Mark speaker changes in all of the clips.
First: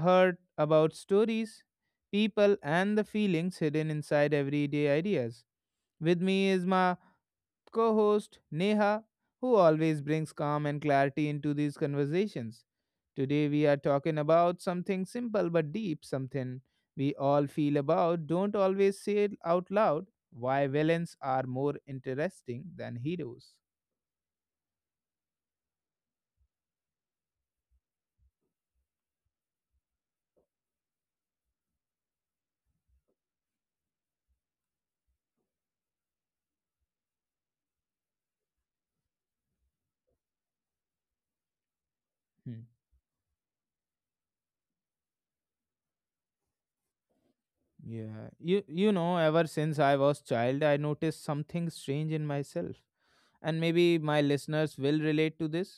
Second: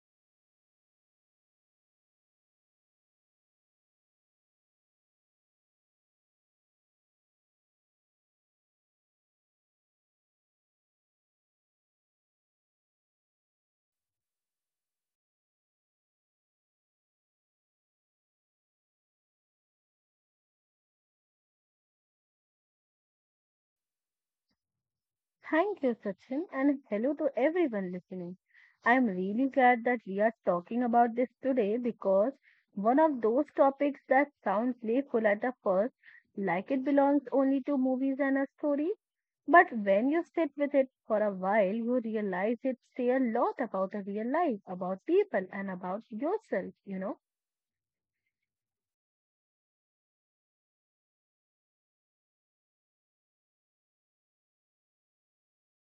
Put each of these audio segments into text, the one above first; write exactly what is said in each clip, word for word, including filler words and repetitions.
Speaker 1: heart about stories, people, and the feelings hidden inside everyday ideas. With me is my co host Neha, who always brings calm and clarity into these conversations. Today, we are talking about something simple but deep, something we all feel about, don't always say it out loud why villains are more interesting than heroes.
Speaker 2: Thank you, Sachin, and hello to everyone listening. I'm really glad that we are talking about this today because one of those topics that sound playful at the first, like it belongs only to movies and a story, but when you sit with it for a while, you realize
Speaker 1: Hmm.
Speaker 2: it say a lot about the real life, about people, and about yourself, you know.
Speaker 1: Yeah, you you know, ever since I was child, I noticed something strange in myself. And maybe my listeners will relate to this.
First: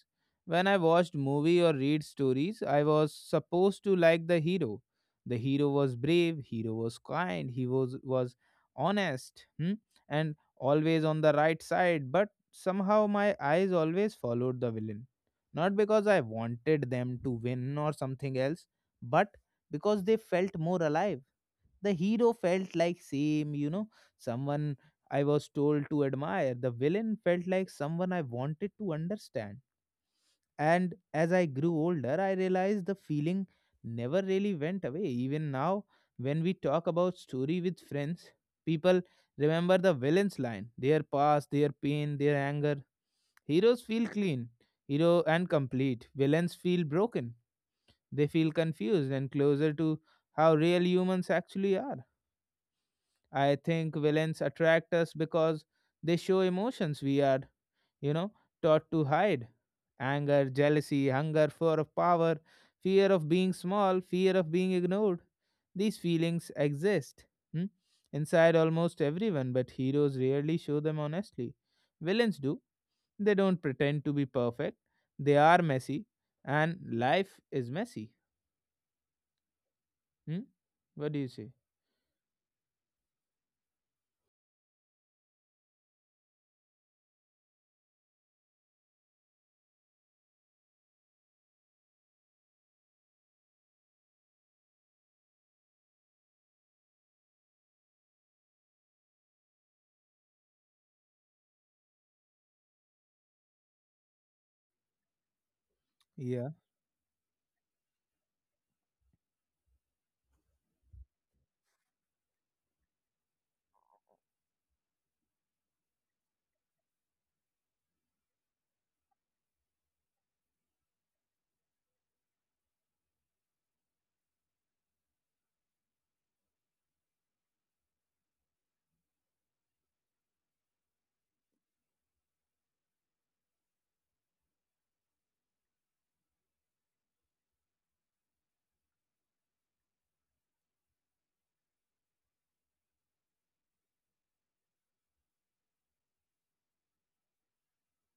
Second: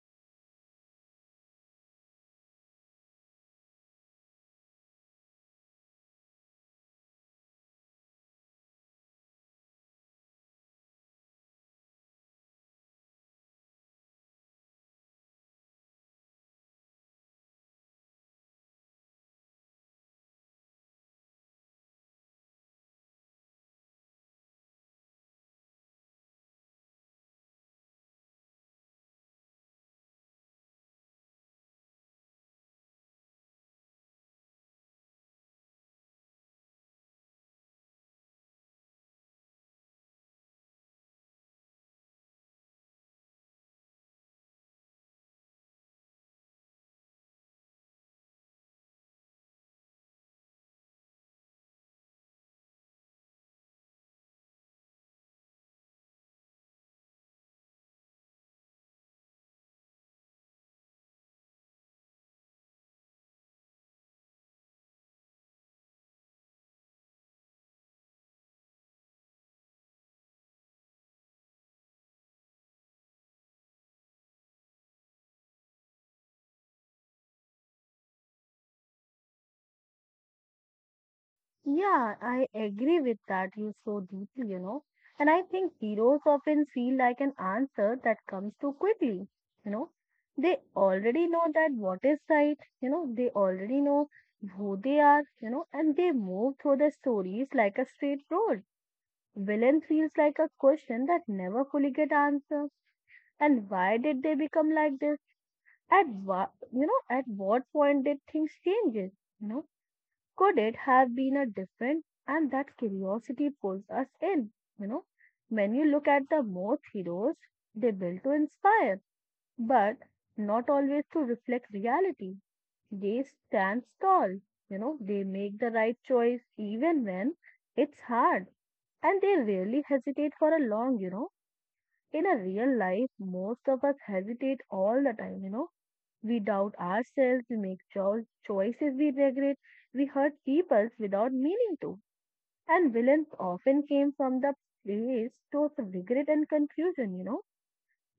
Speaker 1: When I watched movie or read stories, I was supposed to like the hero. The hero was brave, hero was kind, he was was honest, hmm? And always on the right side, but somehow my eyes always followed the villain. Not because I wanted them to win or something else, but because they felt more alive the hero felt like same you know someone I was told to admire. The villain felt like someone I wanted to understand. And as I grew older, I realized the feeling never really went away. Even now, when we talk about story with friends, people remember the villain's line, their past, their pain, their anger. Heroes feel clean, hero and complete. Villains feel broken. They feel confused and closer to how real humans actually are. I think villains attract us because they show emotions we are, you know, taught to hide anger, jealousy, hunger for of power, fear of being small, fear of being ignored. These feelings exist hmm, inside almost everyone, but heroes rarely show them honestly. Villains do. They don't pretend to be perfect, they are messy, and life is messy. Hmm? What do you say?
Speaker 2: Yeah, I agree with that you so deeply, you know. And I think heroes often feel like an answer that comes too quickly, you know. They already know that what is right, you know, they already know who they are, you know, and they move through the stories like a straight road. Villain feels like a question that never fully get answered. And why did they become like this? At what,
Speaker 1: Yeah.
Speaker 2: you know, at what point did things change? You know, could it have been a different? And that curiosity pulls us in. You know, when you look at the most heroes, they build to inspire, but not always to reflect reality. They stand tall. You know, they make the right choice even when it's hard, and they rarely hesitate for a long. You know in a real life, most of us hesitate all the time, you know. We doubt ourselves, we make cho- choices we regret, we hurt people without meaning to. And villains often came from the place of regret and confusion, you know.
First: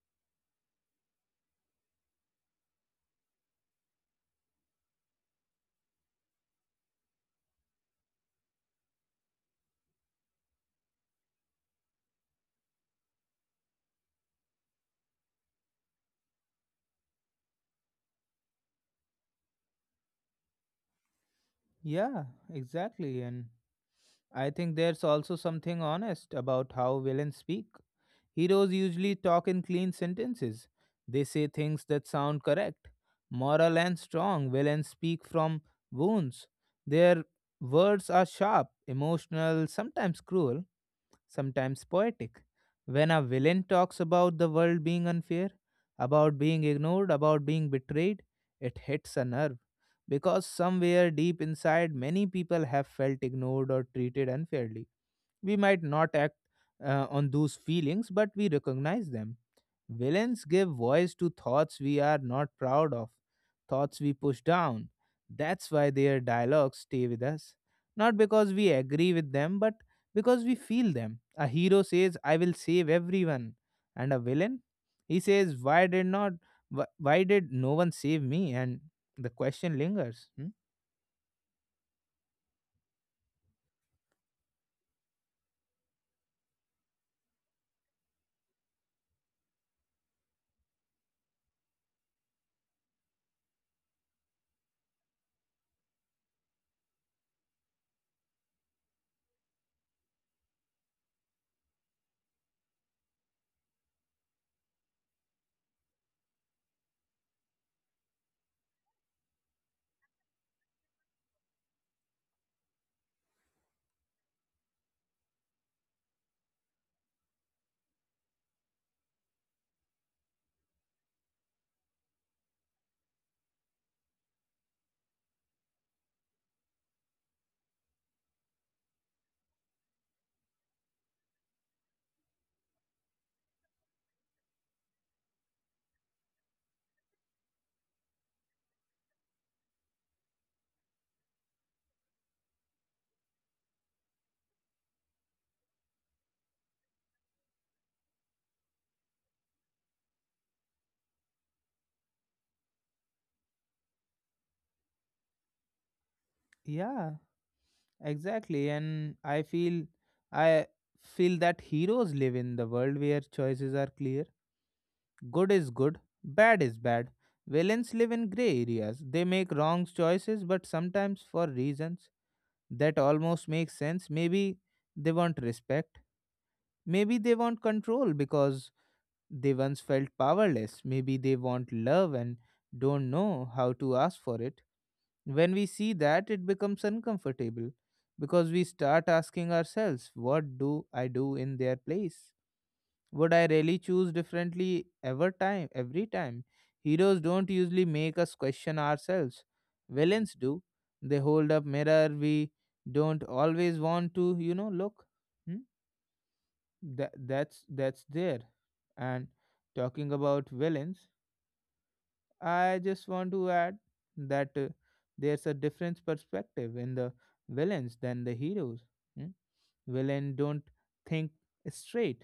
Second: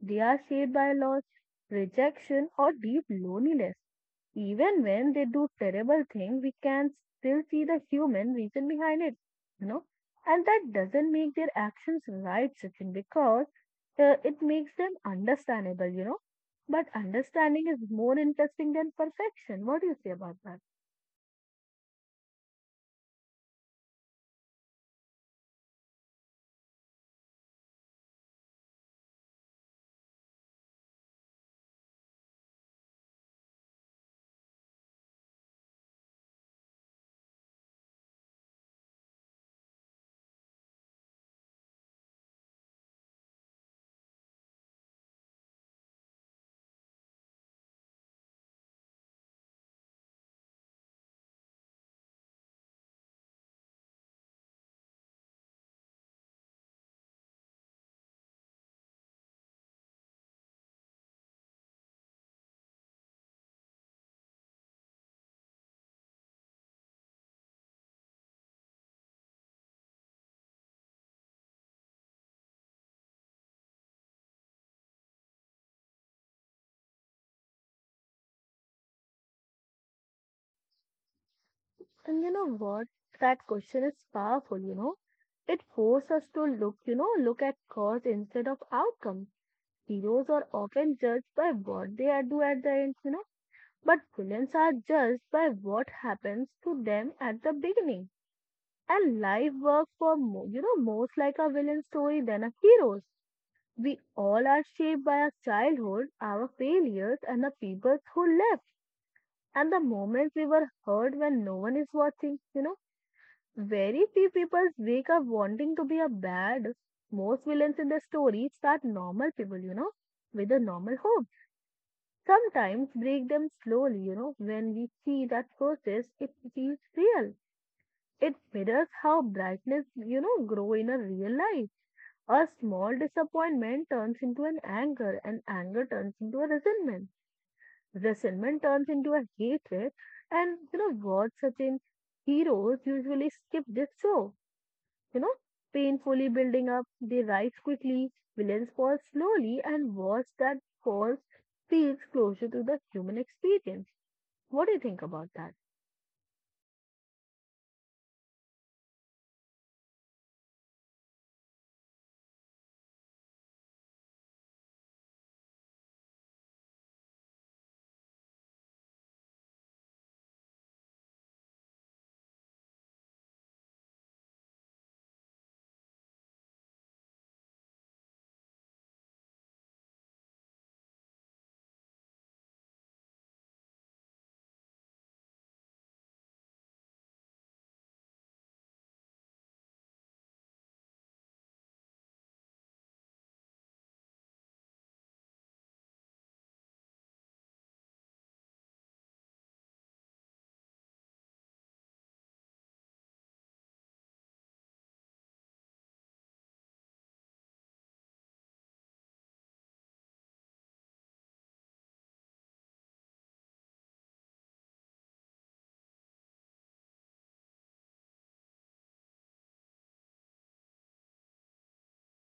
Speaker 2: They are shaped by loss, rejection, or deep loneliness. Even when they do terrible things, we can still see the human reason behind it, you know. And that doesn't make their actions right, Sachin, because uh, it makes them understandable, you know. But understanding is more interesting than perfection. What do you say about that?
Speaker 1: Yeah, exactly. And I think there's also something honest about how villains speak. Heroes usually talk in clean sentences. They say things that sound correct, moral and strong. Villains speak from wounds. Their words are sharp, emotional, sometimes cruel, sometimes poetic. When a villain talks about the world being unfair, about being ignored, about being betrayed, it hits a nerve. Because somewhere deep inside, many people have felt ignored or treated unfairly we might not act uh, on those feelings, but we recognize them. Villains give voice to thoughts we are not proud of, thoughts we push down. That's why their dialogues stay with us. Not because we agree with them, but because we feel them. A hero says, I will save everyone. And a villain, he says, why did not wh- why did no one save me? And the question lingers. Hmm?
Speaker 2: And you know what? That question is powerful, you know. It forces us to look, you know, look at cause instead of outcome. Heroes are often judged by what they are do at the end, you know, but villains are judged by what happens to them at the beginning. And life works for mo- you know most like a villain story than a hero's. We all are shaped by our childhood, our failures, and the people who left, and the moments we were hurt when no one is watching. You know, very few people wake up wanting to be a bad. Most villains in the story start normal people, you know, with a normal hope sometimes break them slowly, you know, when we see that process, it feels real. It mirrors how brightness, you know, grow in a real life. A small disappointment turns into an anger, and anger turns into a resentment. Resentment turns into a hatred, and you know, words such in heroes usually skip this show, you know, painfully building up, they rise quickly, villains fall slowly, and words that falls feels closer to the human experience. What do you think about that?
Speaker 1: Yeah, exactly, and I feel I feel that heroes live in the world where choices are clear. Good is good, bad is bad. Villains live in gray areas. They make wrong choices, but sometimes for reasons that almost make sense. Maybe they want respect. Maybe they want control because they once felt powerless. Maybe they want love and don't know how to ask for it. When we see that, it becomes uncomfortable because we start asking ourselves, what do I do in their place? Would I really choose differently ever time every time? Heroes don't usually make us question ourselves. Villains do. They hold up mirror we don't always want to, you know, look. Hmm? That that's that's there. And talking about villains, I just want to add that uh, there's a different perspective in the villains than the heroes. Hmm? Villains don't think straight.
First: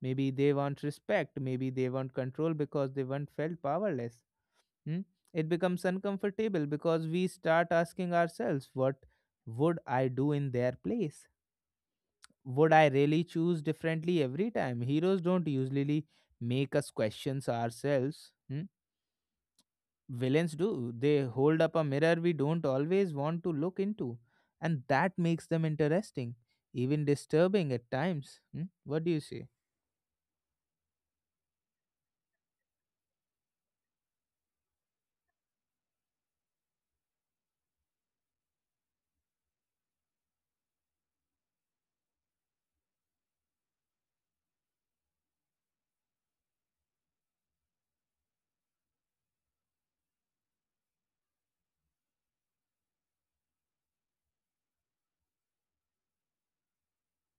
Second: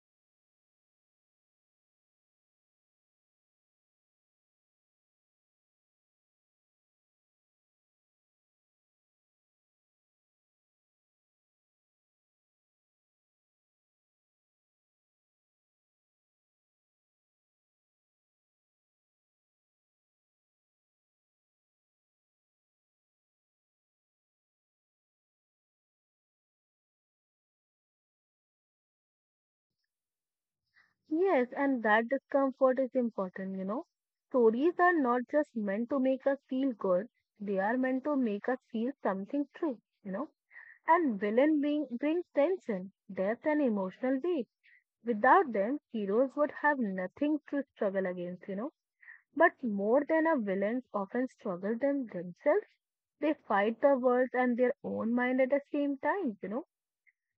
Speaker 1: Maybe they want respect, maybe they want control because they once felt powerless. Hmm? It becomes uncomfortable because we start asking ourselves, what would I do in their place? Would I really choose differently every time? Heroes don't usually make us questions ourselves. Hmm? Villains do, they hold up a mirror we don't always want to look into, and that makes them interesting, even disturbing at times. Hmm? What do you say?
Speaker 2: Yes, and that discomfort is important, you know. Stories are not just meant to make us feel good, they are meant to make us feel something true, you know. And villain being, brings tension, depth, and emotional weight. Without them, heroes would have nothing to struggle against, you know. But more than a villains often struggle them themselves, they fight the world and their own mind at the same time, you know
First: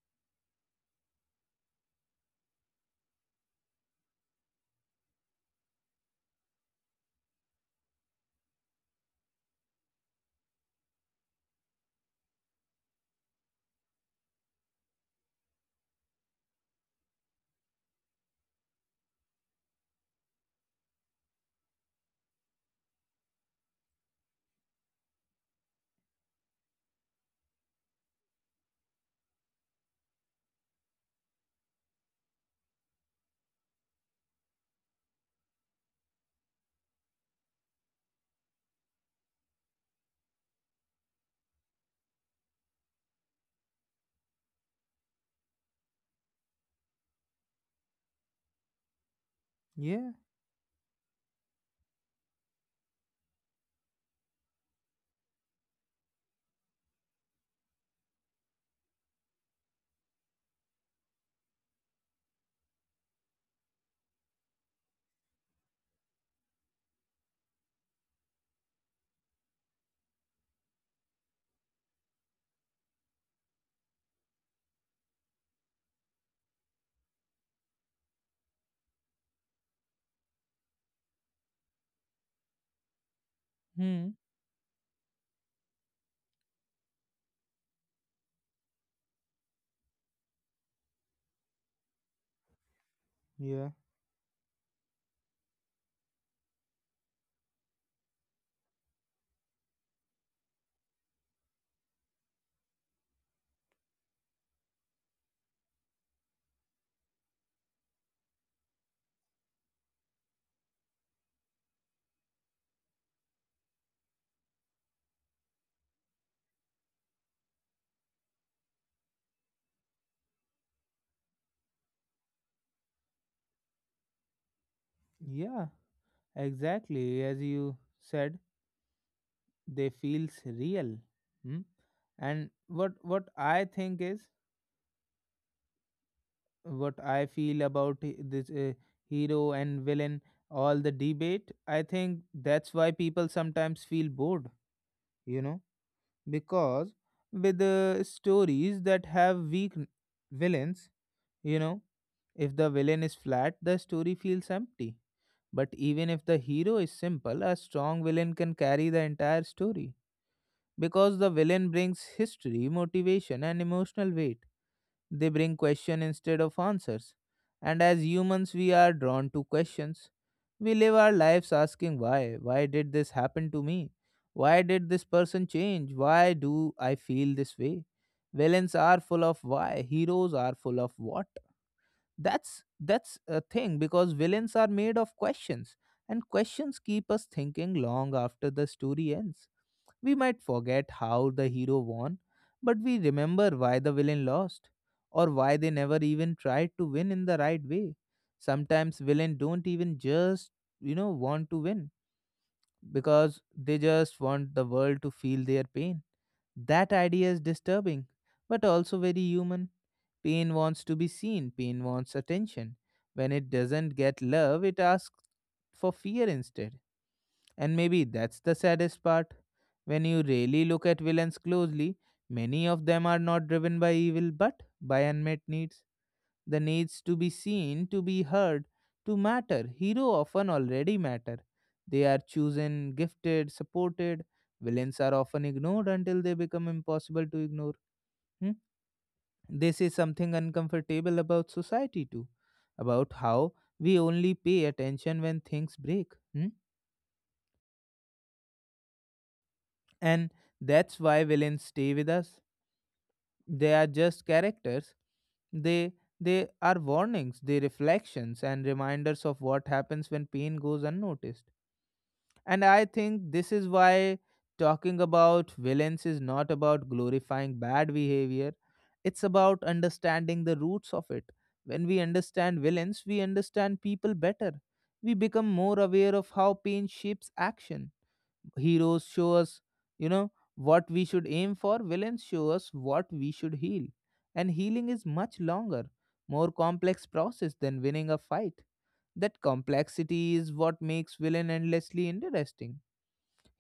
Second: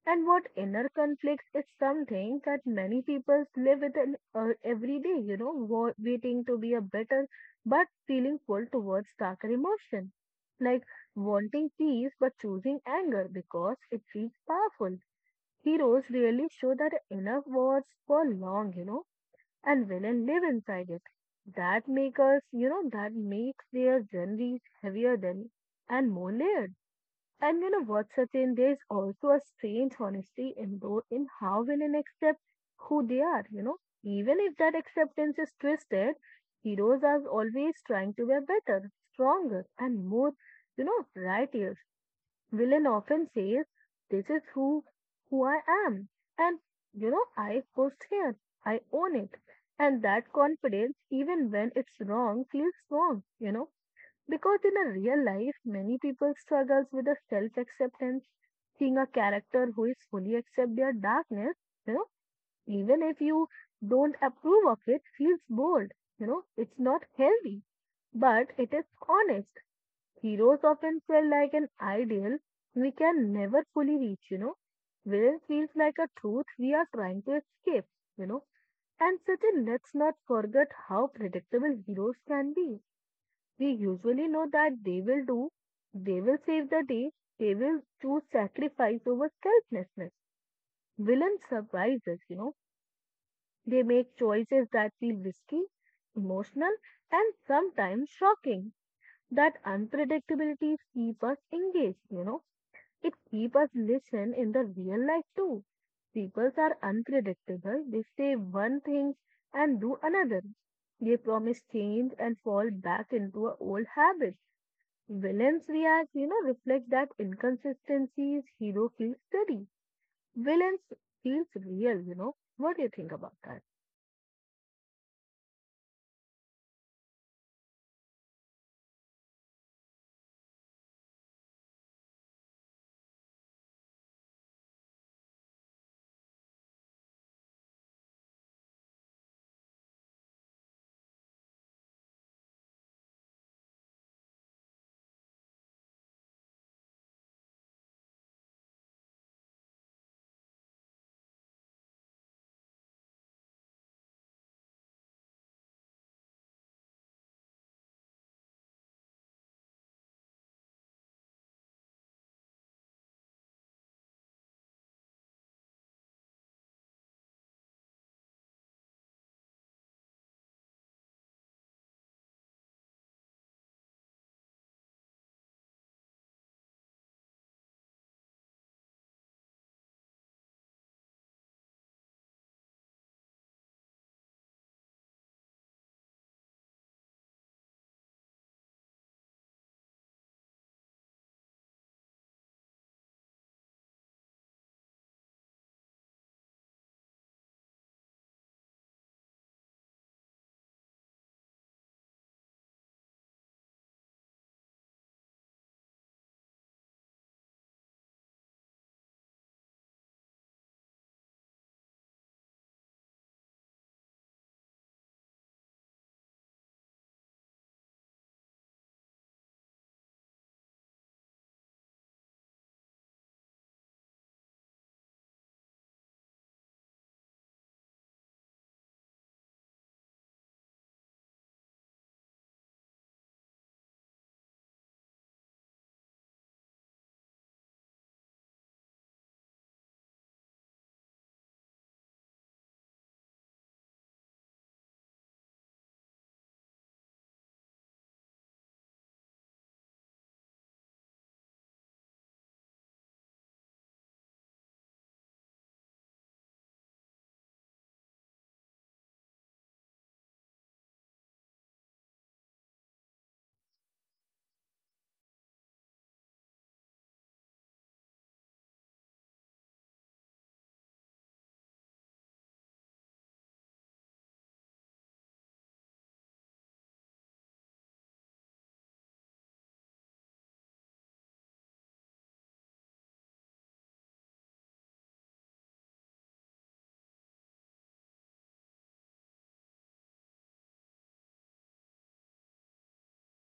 Speaker 2: And what inner conflicts is something that many people live with in, uh, every day, you know, wa- waiting to be a better, but feeling pulled towards darker emotion, like wanting peace but choosing anger because it feels powerful. Heroes really show that inner wars for long, you know, and villain live inside it. That makes us, you know, that makes their journeys heavier than and more layered. And you know what, Sachin, there's also a strange honesty in though in how villain accept who they are, you know. Even if that acceptance is twisted, heroes are always trying to be better, stronger, and more, you know, righteous. Villain often says, this is who who I am. And you know, I pushed here. I own it. And
Speaker 1: Yeah.
Speaker 2: that confidence, even when it's wrong, feels wrong, you know. Because in a real life, many people struggles with a self-acceptance, seeing a character who is fully accept their darkness, you know, even if you don't approve of it, feels bold. You know, it's not healthy, but it is honest. Heroes often feel like an ideal we can never fully reach, you know. Villain feels like a truth we are trying to escape, you know. And Sachin, let's not forget how predictable heroes can be. We
Speaker 1: Hmm.
Speaker 2: usually know that they will do, they will save the day, they will choose sacrifice over selflessness. Villains surprise us, you know,
Speaker 1: Yeah,
Speaker 2: they make choices that feel risky, emotional, and sometimes shocking. That unpredictability keep us engaged, you know, it keep us listen in the real life too. People are unpredictable, they say one thing and do another. They promise change and fall back into a old habit. Villains react, you know, reflect that inconsistencies, hero feels steady. Villains feels real, you know. What do you think about that?
Speaker 1: yeah, exactly as you said, they feels real. Hmm? And what what I think is, what I feel about he- this uh, hero and villain all the debate, I think that's why people sometimes feel bored, you know, because with the stories that have weak n- villains, you know, if the villain is flat, the story feels empty. But even if the hero is simple, a strong villain can carry the entire story because the villain brings history, motivation, and emotional weight. They bring question instead of answers. And as humans, we are drawn to questions. We live our lives asking why. Why did this happen to me? Why did this person change? Why do I feel this way? Villains are full of why. Heroes are full of what. That's that's a thing because villains are made of questions, and questions keep us thinking long after the story ends. We might forget how the hero won, but we remember why the villain lost or why they never even tried to win in the right way. Sometimes villains don't even just, you know, want to win because they just want the world to feel their pain. That idea is disturbing, but also very human. Pain wants to be seen, pain wants attention. When it doesn't get love, it asks for fear instead. And maybe that's the saddest part. When you really look at villains closely, many of them are not driven by evil but by unmet needs. The needs to be seen, to be heard, to matter. Hero often already matter. They are chosen, gifted, supported. Villains are often ignored until they become impossible to ignore. Hmm? They say something uncomfortable about society too, about how we only pay attention when things break. Hmm? And that's why villains stay with us, they are just characters, they they are warnings, they reflections and reminders of what happens when pain goes unnoticed. And I think this is why talking about villains is not about glorifying bad behavior, it's about understanding the roots of it. When we understand villains, we understand people better, we become more aware of how pain shapes action. Heroes show us, you know what we should aim for, villains show us what we should heal. And healing is much longer, more complex process than winning a fight. That complexity is what makes villain endlessly interesting.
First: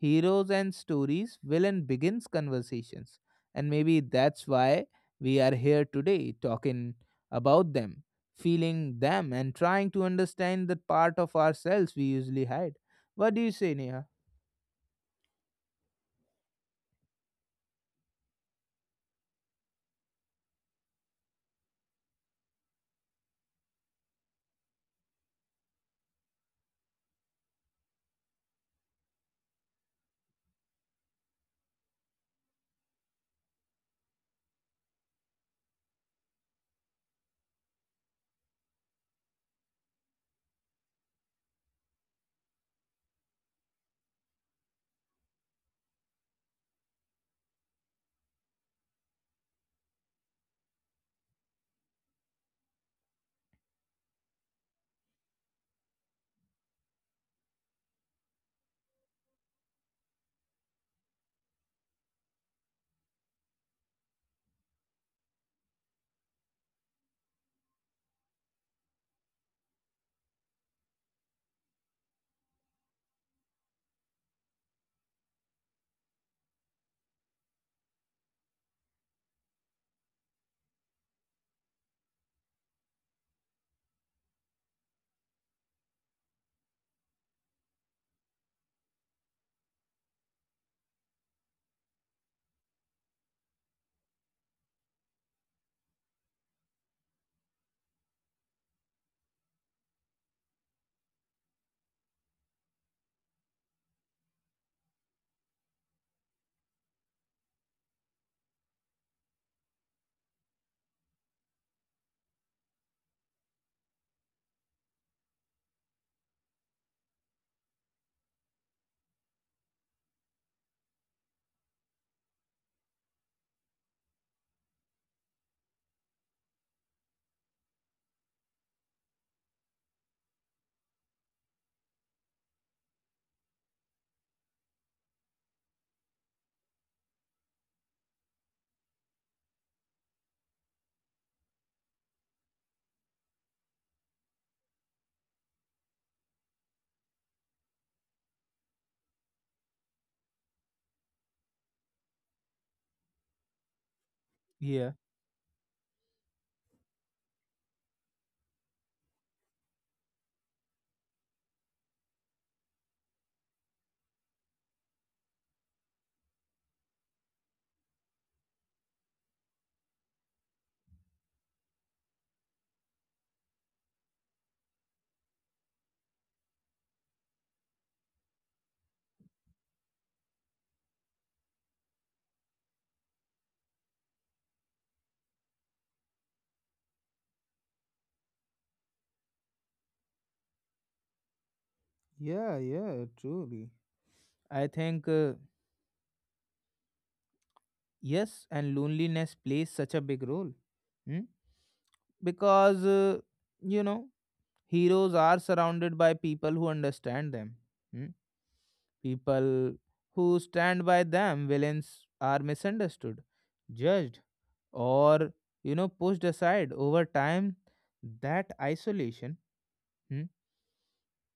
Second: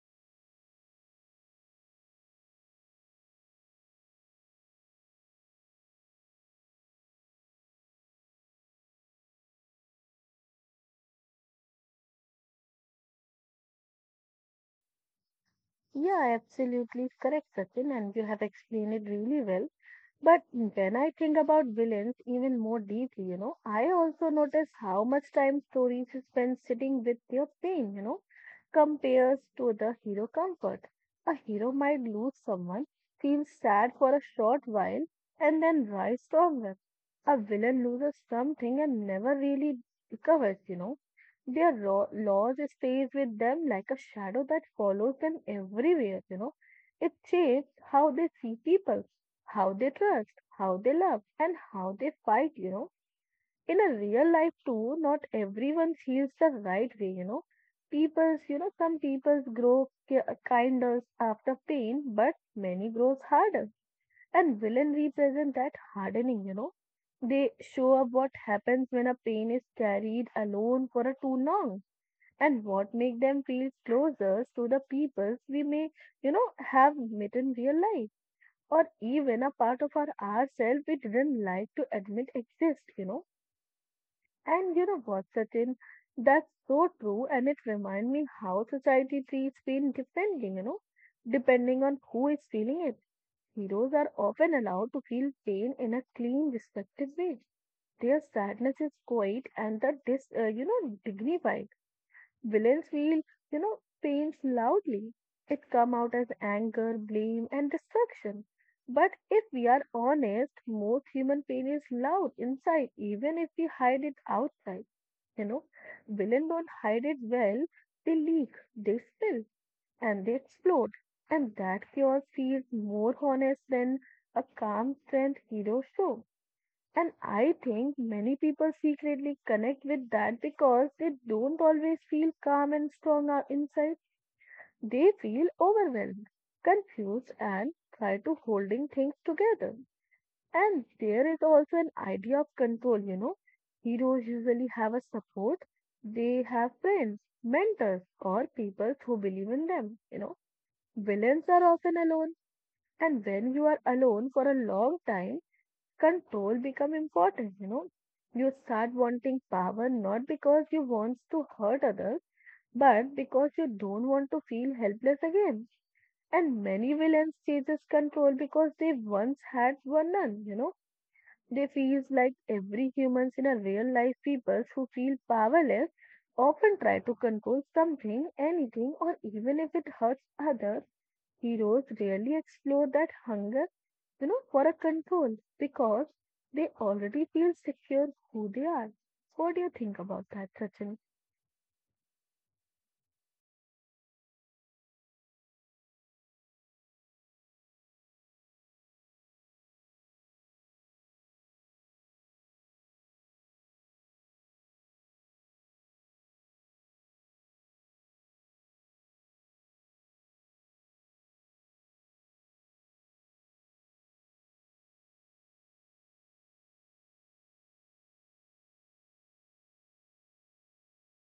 Speaker 1: Heroes and stories villain begins conversations, and maybe that's why we are here today talking about them, feeling them and trying to understand the part of ourselves we usually hide. What do you say, Neha?
Speaker 2: Yeah, absolutely correct, Sachin, and you have explained it really well. But when I think about villains even more deeply, you know, I also notice how much time stories spend sitting with their pain, you know, compares to the hero comfort. A hero might lose someone, feel sad for a short while, and then rise stronger. A villain loses something and never really recovers, you know Their ro- laws stays with them like a shadow that follows them everywhere, you know. It shapes how they see people, how they trust, how they love, and how they fight, you know. In a real life too, not everyone feels the right way, you know. People's, you know, some people's grow ki- uh, kinder after pain, but many grows harder. And villain represent that hardening, you know. They show up what happens when a pain is carried alone for a too long and what make them feel closer to the peoples we may you know have met in real life or even a part of our ourselves we didn't like to admit exist you know And you know what, certain, that's so true and it reminds me how society treats pain depending you know depending on who is feeling it. Heroes are often allowed to feel pain in a clean respected way. Their sadness is quiet and the dis, uh, you know dignified. Villains feel, you know, pains loudly. It come out as anger, blame, and destruction. But if we are honest, most human pain is loud inside, even if we hide it outside. You know, Villains don't hide it well. They leak, they spill, and they explode. And that chaos feels more honest than a calm, strength hero show. And I think many people secretly connect with that because they don't always feel calm and strong out- inside. They feel overwhelmed, confused, and try to holding things together. And there is also an idea of control, you know. Heroes usually have a support. They have friends, mentors, or people who believe in them, you know. Villains are often alone. And when you are alone for a
Speaker 1: Yeah.
Speaker 2: long time, control become important you know You start wanting power not because you want to hurt others but because you don't want to feel helpless again. And many villains chases control because they once had were none you know They feel like every humans in a real life people who feel powerless often try to control something anything or even if it hurts others. Heroes rarely explore that hunger, you know, for a control because they already feel secure who they are. What do you think about that, Sachin?
Speaker 1: Yeah, yeah, truly. I think, uh, yes, and loneliness plays such a big role. Hmm? Because, uh, you know, heroes are surrounded by people who understand them, hmm? People who stand by them. Villains are misunderstood, judged, or, you know, pushed aside over time. That isolation, hmm?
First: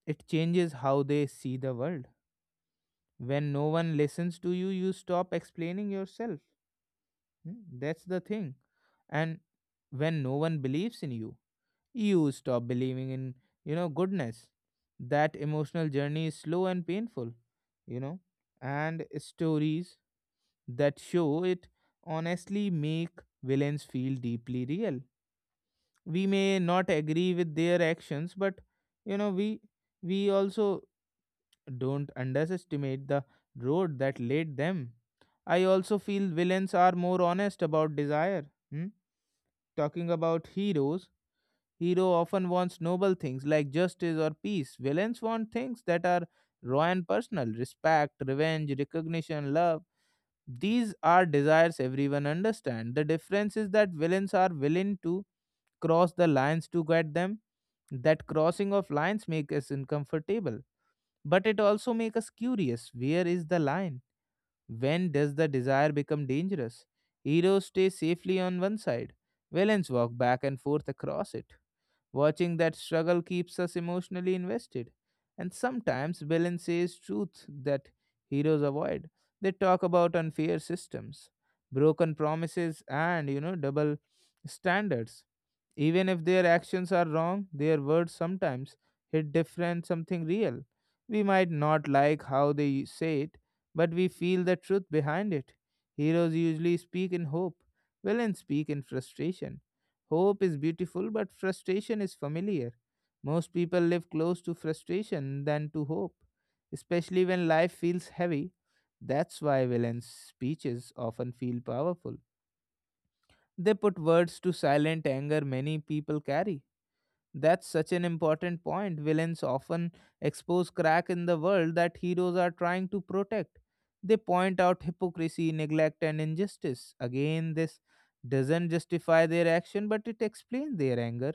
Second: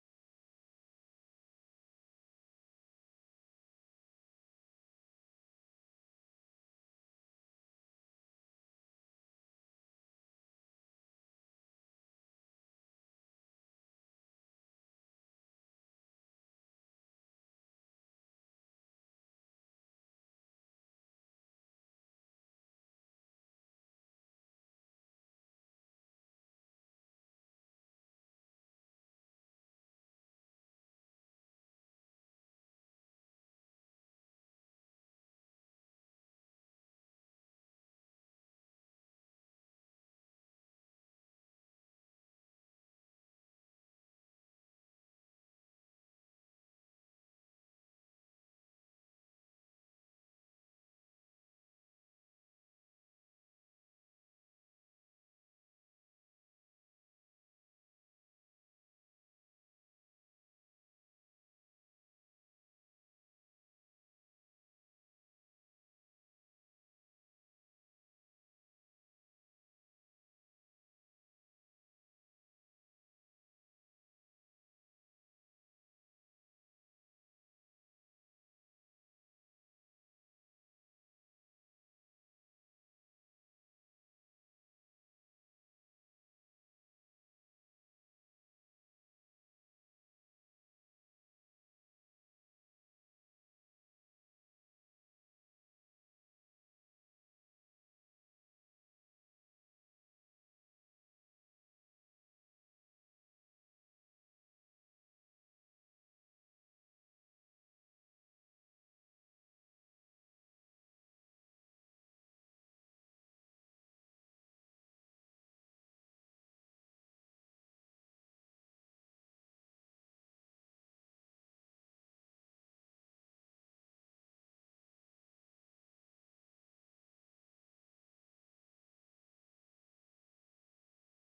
Speaker 1: It changes how they see the world. When no one listens to you, you stop explaining yourself. Hmm, that's the thing. And when no one believes in you, you stop believing in, you know, goodness. That emotional journey is slow and painful, you know. And stories that show it honestly make villains feel deeply real. We may not agree with their actions, but you know, we we also don't underestimate the road that led them. I also feel villains are more honest about desire. Hmm. Talking about heroes, hero often wants noble things like justice or peace. Villains want things that are raw and personal respect, revenge, recognition, love. These are desires everyone understands. The difference is that villains are willing to cross the lines to get them. That crossing of lines makes us uncomfortable, but it also makes us curious. Where is the line? When does the desire become dangerous? Heroes stay safely on one side. Villains walk back and forth across it. Watching that struggle keeps us emotionally invested. And sometimes villain says truth that heroes avoid. They talk about unfair systems, broken promises, and you know, double standards. Even if their actions are wrong, their words sometimes hit different something real. We might not like how they say it, but we feel the truth behind it. Heroes usually speak in hope, villains speak in frustration. Hope is beautiful, but frustration is familiar. Most people live close to frustration than to hope, especially when life feels heavy. That's why villains' speeches often feel powerful. They put words to silent anger many people carry. That's such an important point. Villains often expose crack in the world that heroes are trying to protect. They point out hypocrisy, neglect, and injustice. Again, this doesn't justify their action, but it explains their anger.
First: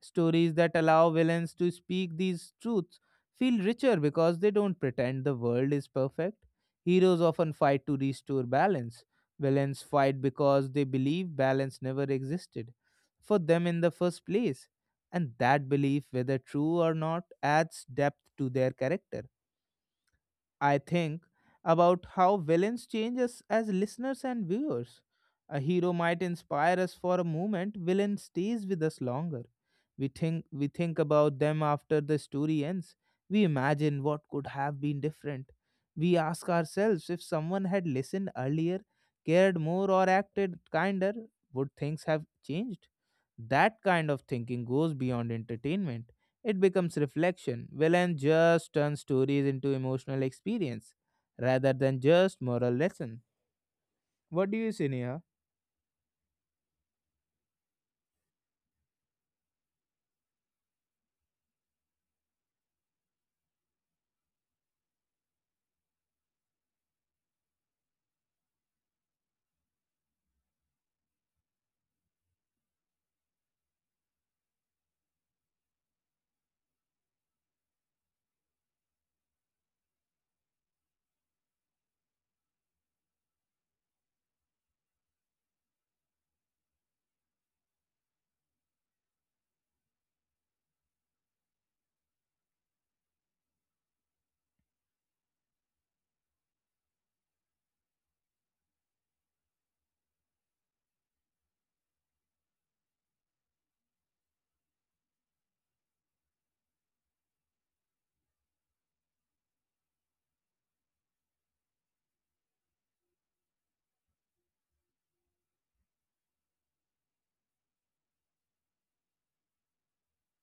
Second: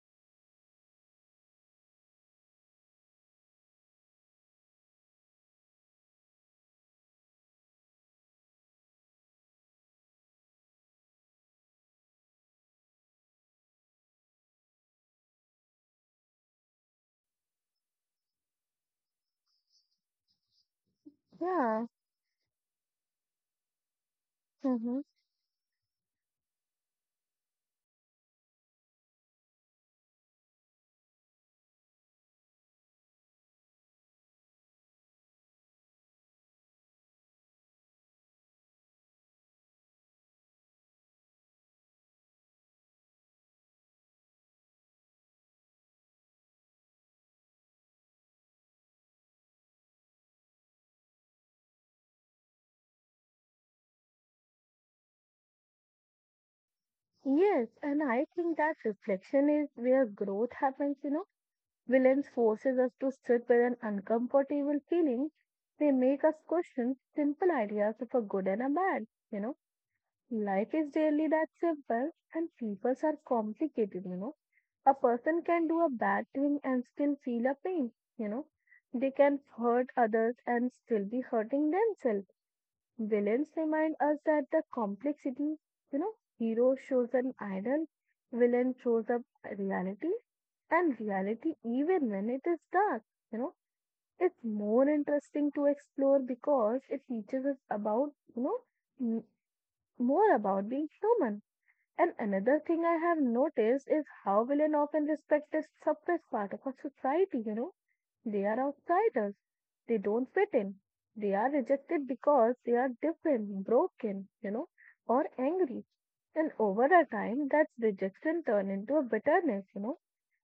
Speaker 1: Stories that allow villains to speak these truths feel richer because they don't pretend the world is perfect. Heroes often fight to restore balance. Villains fight because they believe balance never existed for them in the first place. And that belief, whether true or not, adds depth to their character. I think
Speaker 2: Yeah.
Speaker 1: about how villains change us as listeners and
Speaker 2: Hmm.
Speaker 1: viewers. A hero might inspire us for a moment, villain stays with us longer. We think we think about them after the story ends. We imagine what could have been different. We ask ourselves if someone had listened earlier, cared more or acted kinder, would things have changed? That kind of thinking goes beyond entertainment. It becomes reflection. Villain just turns stories into emotional experience rather than just moral lesson. What do you say, Neha?
Speaker 2: Yes, and I think that reflection is where growth happens, you know. Villains forces us to sit with an uncomfortable feeling. They make us question simple ideas of a good and a bad, you know Life is really that simple, and people are complicated, you know. A person can do a bad thing and still feel a pain, you know. They can hurt others and still be hurting themselves. Villains remind us that the complexity, you know, hero shows an idol, villain shows up reality, and reality, even when it is dark, you know, it's more interesting to explore because it teaches us about, you know, m- more about being human. And another thing I have noticed is how villain often respect this suppressed part of our society, you know. They are outsiders. They don't fit in. They are rejected because they are different, broken, you know, or angry. And over a time, that rejection turns into a bitterness, you know.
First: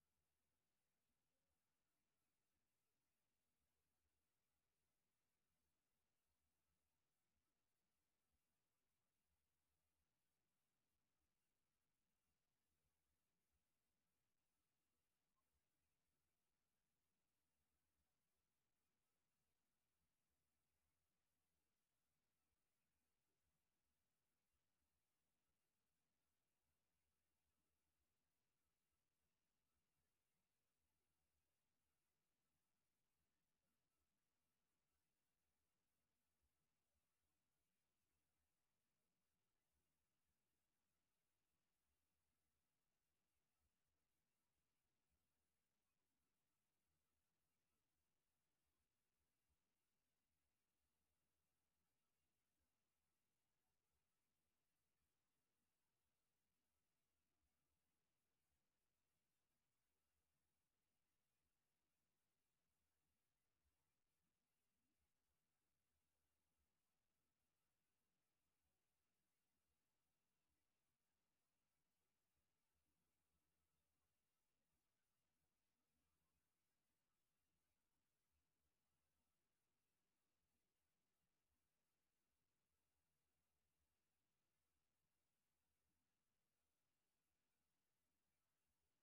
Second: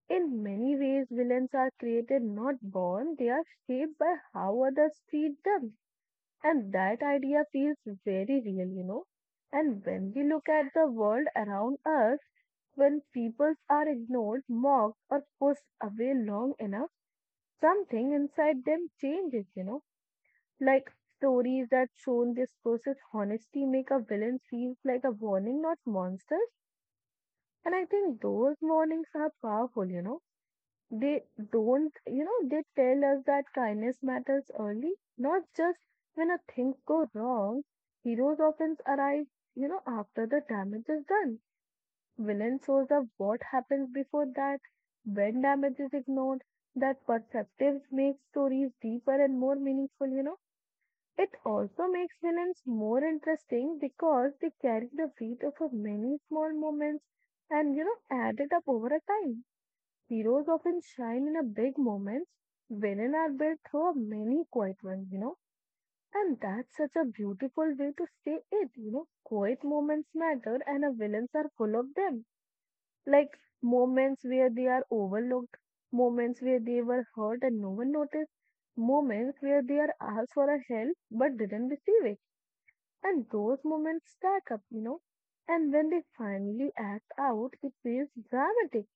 Speaker 2: In many ways, villains are created not born, they are shaped by how others treat them. And that idea feels very real, you know. And when we look at the world around us, when people are ignored, mocked, or pushed away long enough, something inside them changes, you know. Like stories that shown this process honesty make a villain feel like a warning, not monsters. And I think those warnings are powerful, you know. They don't, you know, they tell us that kindness matters early, not just when a things go wrong. Heroes often arrive, you know, after the damage is done. Villain shows up what happens before that, when damage is ignored, that perceptive makes stories deeper and more meaningful, you know. It also makes villains more interesting because they carry the weight of a many small moments and, you know, add it up over a time. Heroes often shine in a big moments, villains are built through a many quiet ones, you know. And that's such a beautiful way to say it, you know. Quiet moments matter and a villains are full of them like moments where they are overlooked, moments where they were hurt and no one noticed, moments where they are asked for a help but didn't receive it. And those moments stack up, you know. And when they finally act out, it feels dramatic.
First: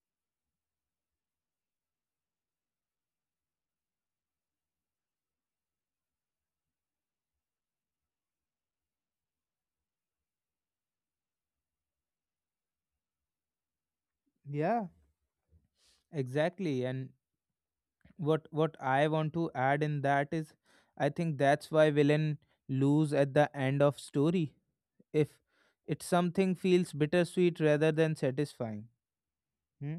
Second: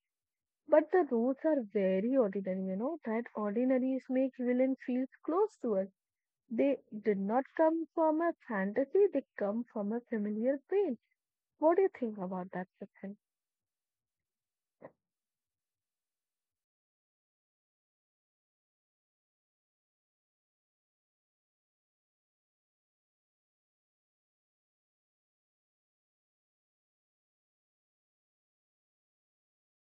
Speaker 2: But the roots are very ordinary, you know. That ordinaries make villain feels close to us. They did not come from a fantasy, they come from a familiar pain. What do you think about that, Sachin?
Speaker 1: Yeah, exactly. And what what I want to add in that is I think that's why villain lose at the end of story. If it's something feels bittersweet rather than satisfying. Hmm?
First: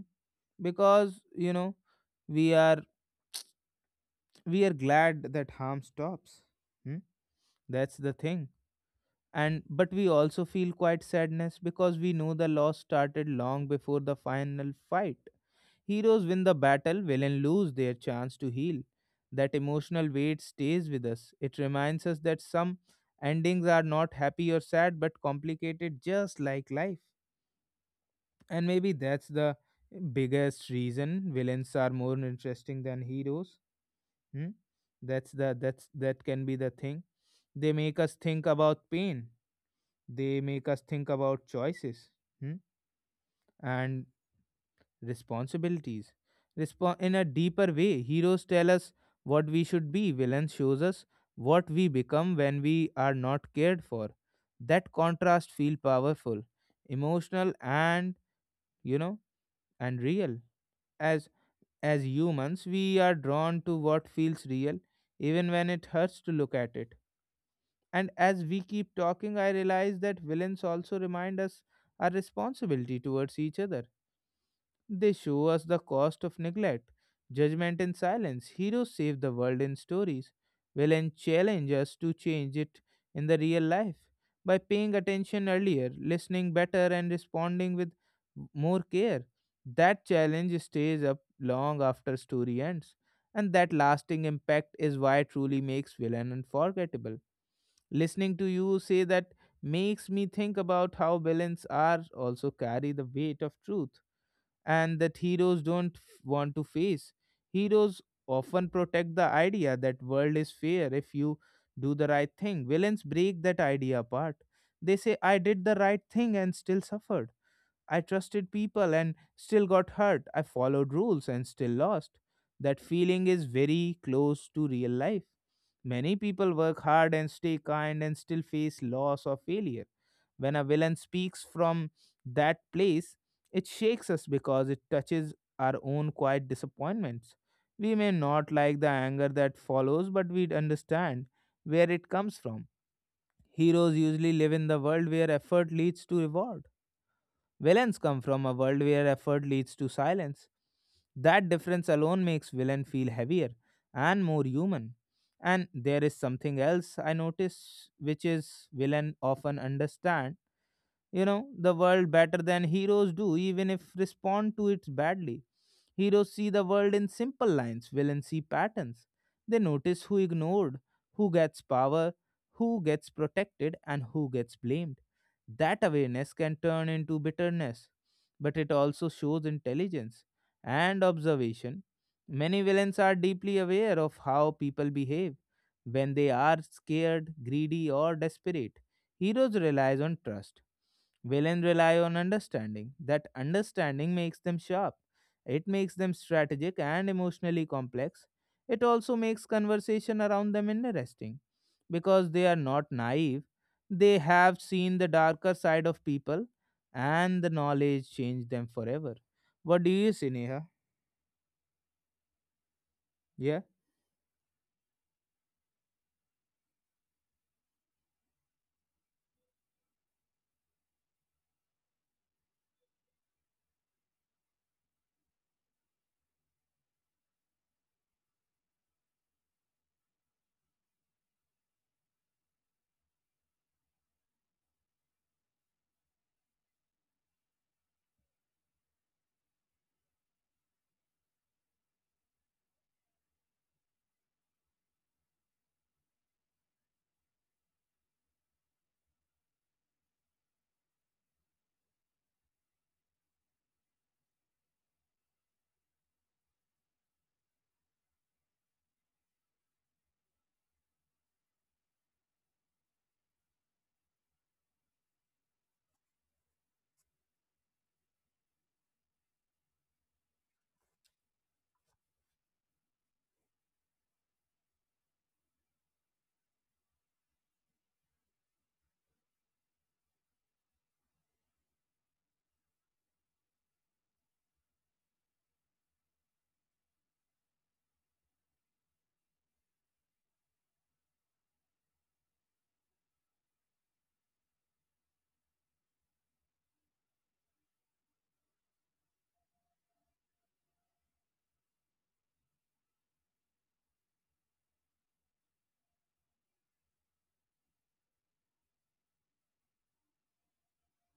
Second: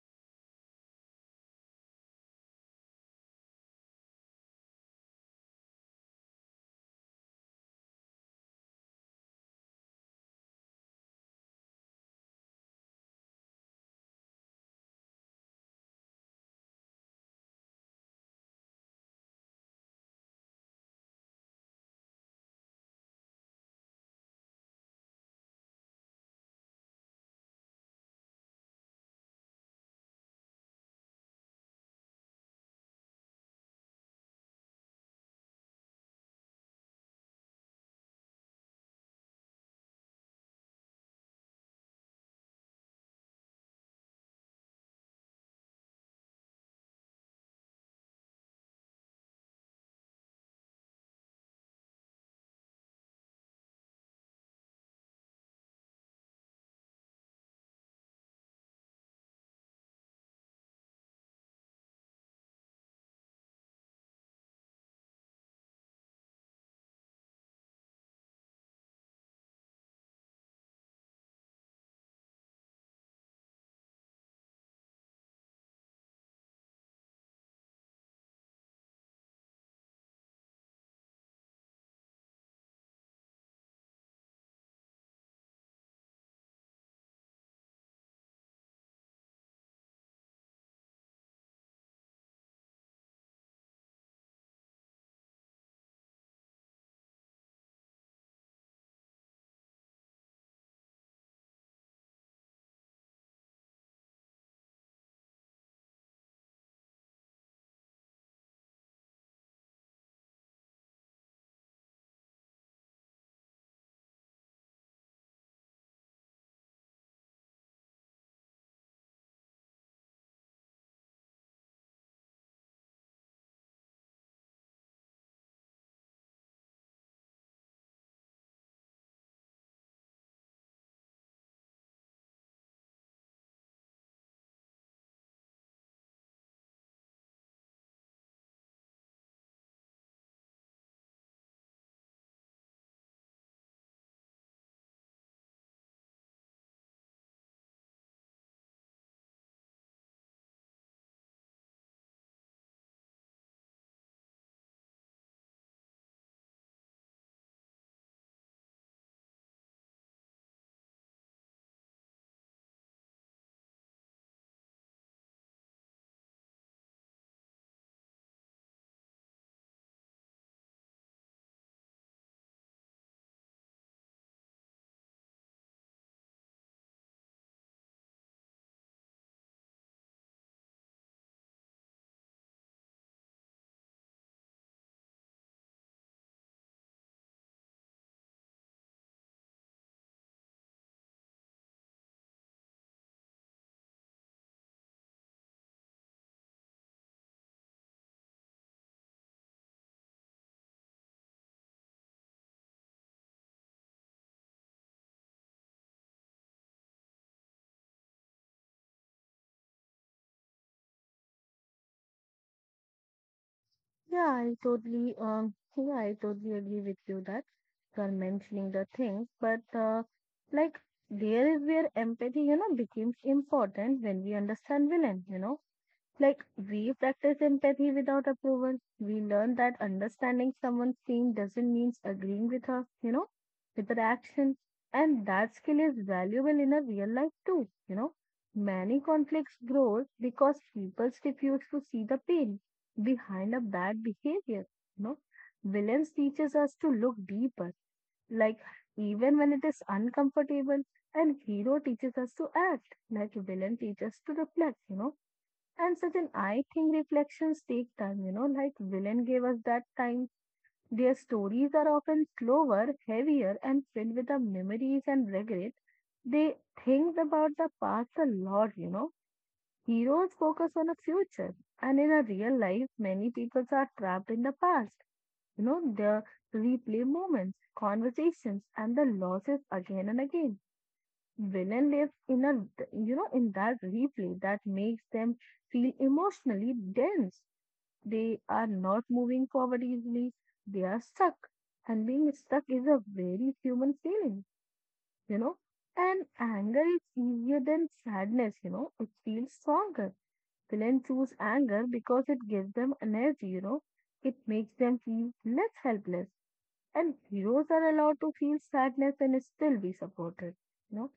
Speaker 1: Because, you know, we are we are glad that harm stops. Hmm? That's the thing. And but we also feel quite sadness because we know the loss started long before the final fight. Heroes win the battle, villains lose their chance to heal. That emotional weight stays with us. It reminds us that some endings are not happy or sad but complicated just like life. And maybe that's the biggest reason villains are more interesting than heroes. Hmm? That's the that's that can be the thing. They make us think about pain. They make us think about choices, hmm, and responsibilities. Respo- in a deeper way, heroes tell us what we should be, villains shows us what we become when we are not cared for. That contrast feel powerful, emotional and, you know, and real. As as humans, we are drawn to what feels real even when it hurts to look at it. And as we keep talking, I realize that villains also remind us our responsibility towards each other. They show us the cost of neglect, judgment, and silence. Heroes save the world in stories. Villains challenge us to change it in the real life by paying attention earlier, listening better, and responding with more care. That challenge stays up long after story ends, and that lasting impact is why it truly makes villain unforgettable. Listening to you say that makes me think about how villains are also carry the weight of truth and that heroes don't f- want to face. Heroes often protect the idea that world is fair if you do the right thing. Villains break that idea apart. They say I did the right thing and still suffered. I trusted people and still got hurt. I followed rules and still lost. That feeling is very close to real life. Many people work hard and stay kind and still face loss or failure. When a villain speaks from that place, it shakes us because it touches our own quiet disappointments. We may not like the anger that follows, but we understand where it comes from. Heroes usually live in the world where effort leads to reward. Villains come from a world where effort leads to silence. That difference alone makes villain feel heavier and more human. And there is something else I notice, which is villain often understand, you know, the world better than heroes do even if respond to it badly. Heroes see the world in simple lines, villains see patterns. They notice who ignored, who gets power, who gets protected and who gets blamed. That awareness can turn into bitterness, but it also shows intelligence and observation. Many villains are deeply aware of how people behave when they are scared, greedy or desperate. Heroes relies on trust, villains rely on understanding. That understanding makes them sharp. It makes them strategic and emotionally complex. It also makes conversation around them interesting because they are not naive. They have seen the darker side of people and the knowledge changed them forever. What do you say, Neha? Yeah?
Speaker 2: Yeah, I totally um yeah, I totally agree with you that you are mentioning the things, but uh, like there is where empathy, you know, becomes important when we understand villain, you know. Like we practice empathy without approval. We learn that understanding someone's pain doesn't mean agreeing with her, you know, with her action. And that skill is valuable in a real life too, you know. Many conflicts grow because people refuse to see the pain behind a bad behavior, you know. Villains teaches us to look deeper, like even when it is uncomfortable, and hero teaches us to act, like villain teaches to reflect, you know and Sachin, I think reflections take time, you know, like Villain gave us that time. Their stories are often slower, heavier, and filled with the memories and regret. They think about the past a lot, you know. Heroes focus on the future. And in a real life, many people are trapped in the past. You know, the replay moments, conversations, and the losses again and again. Villain lives in a, you know, in that replay that makes them feel emotionally dense. They are not moving forward easily. They are stuck. And being stuck is a very human feeling, you know. And anger is easier than sadness, you know. It feels stronger. Villain choose anger because it gives them energy, you know. It makes them feel less helpless. And heroes are allowed to feel sadness and still be supported. You know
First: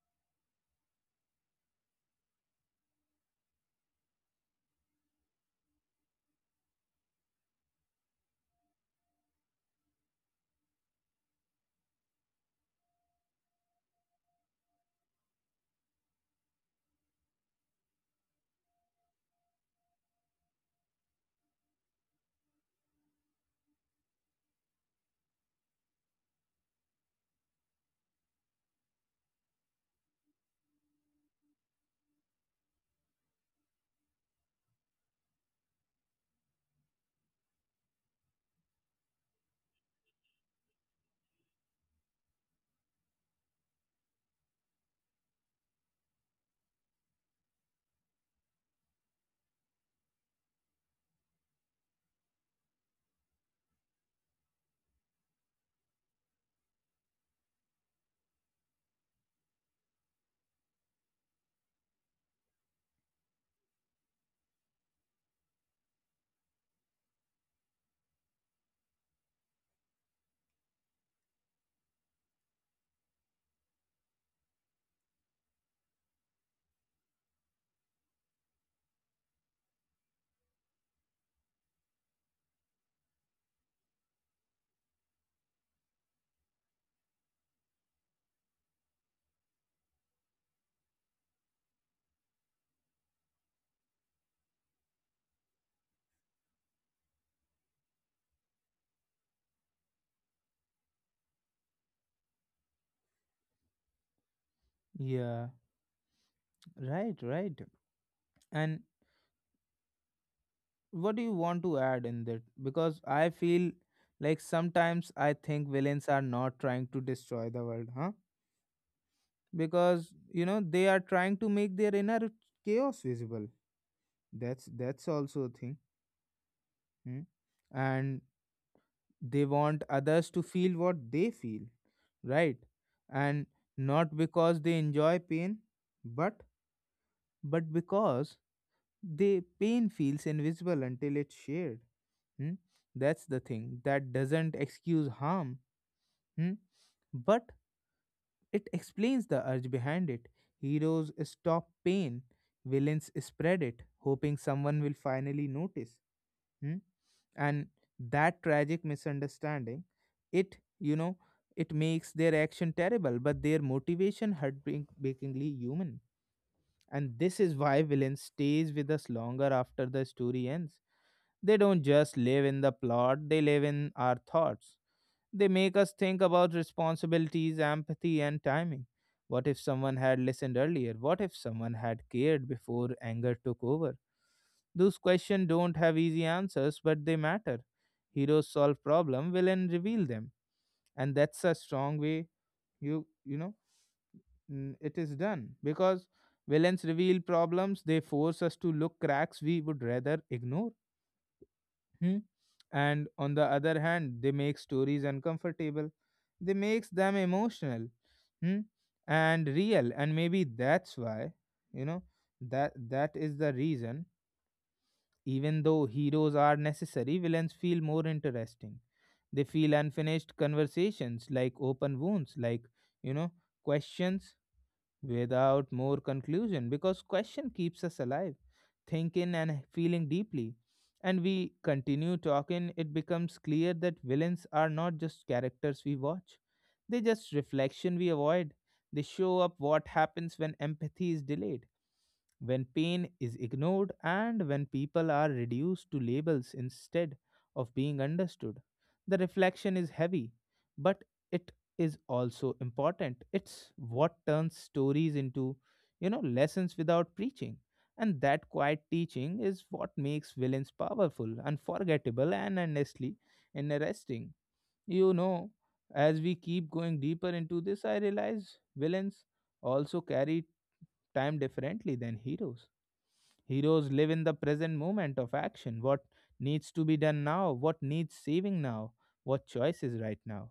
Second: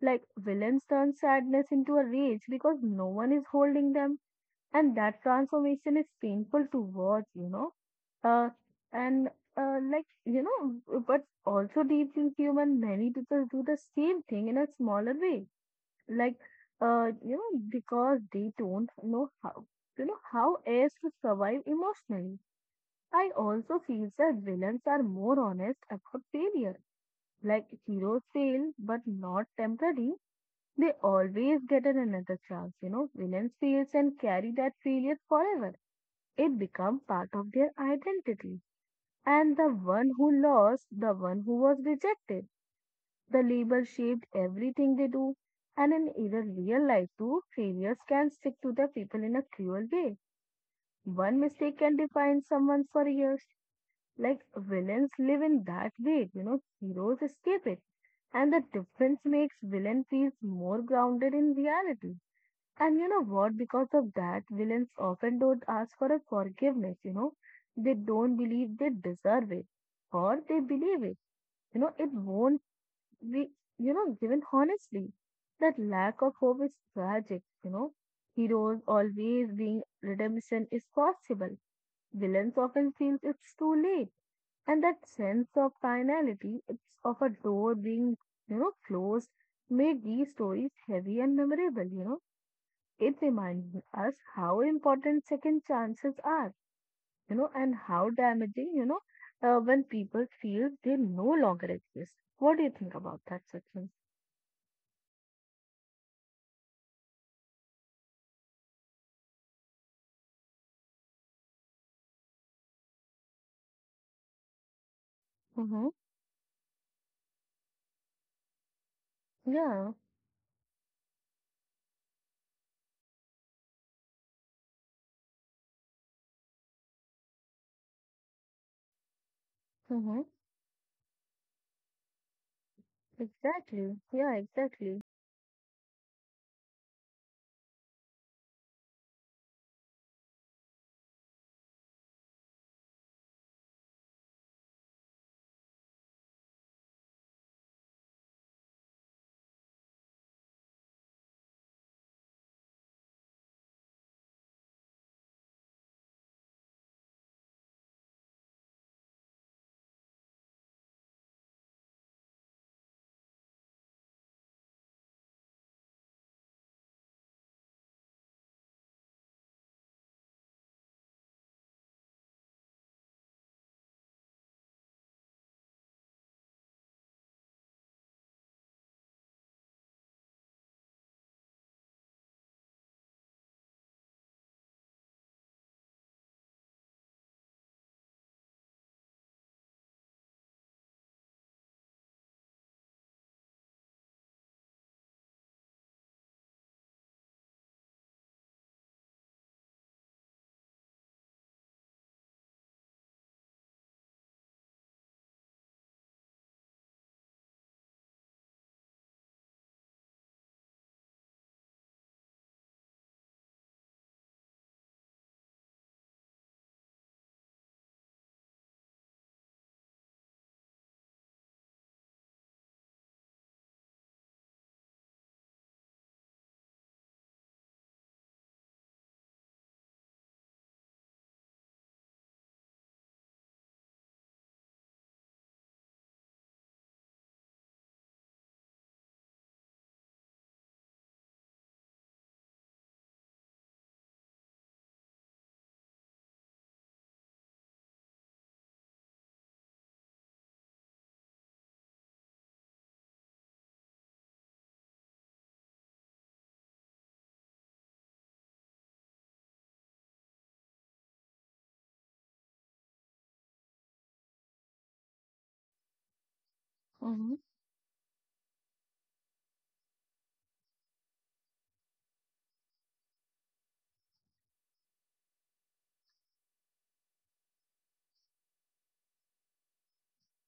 Speaker 2: like villains turn sadness into a rage because no one is holding them, and that transformation is painful to watch, you know. Uh, and uh, like you know, but also deep in human. Many people do the same thing in a smaller way, like uh, you know, because they don't know how you know how else to survive emotionally. I also feel that villains are more honest about failure. Like heroes fail, but not temporary they always get an another chance, you know. Villains fails and carry that failure forever. It becomes part of their identity. And the one who lost, the one who was rejected, the label shaped everything they do. And in either real life too, failures can stick to the people in a cruel way. One mistake can define someone for years. Like villains live in that way, you know, heroes escape it. And the difference makes villain feels more grounded in reality And you know what? Because of that, villains often don't ask for a forgiveness, you know. They don't believe they deserve it or they believe it. You know, it won't be, you know, given honestly. That lack of hope is tragic, you know. Heroes always being redemption is possible. Villains often feel it's too late. And that sense of finality, it's of a door being, you know, closed, made these stories heavy and memorable, you know it reminds us how important second chances are, you know, and how damaging, you know, uh, when people feel they no longer exist. What do you think about that, Sachin?
Speaker 1: Yeah. Right, right. And what do you want to add in that? Because I feel like sometimes I think
Speaker 2: Mm-hmm.
Speaker 1: villains are not trying to destroy the world, huh?
Speaker 2: Yeah.
Speaker 1: Because you know they are trying to make their inner chaos visible. That's that's also a thing, hmm? And they want
Speaker 2: Mm-hmm.
Speaker 1: others to feel what they feel, right? And
Speaker 2: Exactly.
Speaker 1: not
Speaker 2: Yeah,
Speaker 1: because they
Speaker 2: exactly.
Speaker 1: enjoy pain, but but because the pain feels invisible until it's shared. Hmm? That's the thing that doesn't excuse harm. Hmm? But it explains the urge behind it. Heroes stop pain, villains spread it, hoping someone will finally notice. Hmm? And that tragic misunderstanding, it, you know, it makes their action terrible, but their motivation heartbreakingly human. And this is why villains stays with us longer after the story ends. They don't just live in the plot, they live in our thoughts. They make us think about responsibilities, empathy, and timing. What if someone had listened earlier? What if someone had cared before anger took over? Those questions don't have easy answers, but they matter. Heroes solve problem, villain reveal them, and that's a strong way, you you know, mm, it is done because villains reveal problems. They force us to look cracks we would rather ignore. Hmm? And on the other hand, they make stories uncomfortable, they makes them emotional, hmm, and real. And maybe that's why, you know, that that is the reason even though heroes are necessary, villains feel more interesting. They feel unfinished conversations like open wounds, like, you know, questions without more conclusion because question keeps us alive, thinking and feeling deeply. And we continue talking, it becomes clear that villains are not just characters we watch, they just reflection we avoid. They show up what happens when empathy is delayed, when pain is ignored and when people are reduced to labels instead of being understood. The reflection is heavy, but it is also important. It's what turns stories into, you know, lessons without preaching. And that quiet teaching is what makes villains powerful, unforgettable, and honestly interesting. You know, as we keep going deeper
Speaker 2: Mm-hmm.
Speaker 1: into this, I realize villains also carry time differently than heroes. Heroes live in the present moment of action: what needs to be done now, what needs saving now, what choice is right now.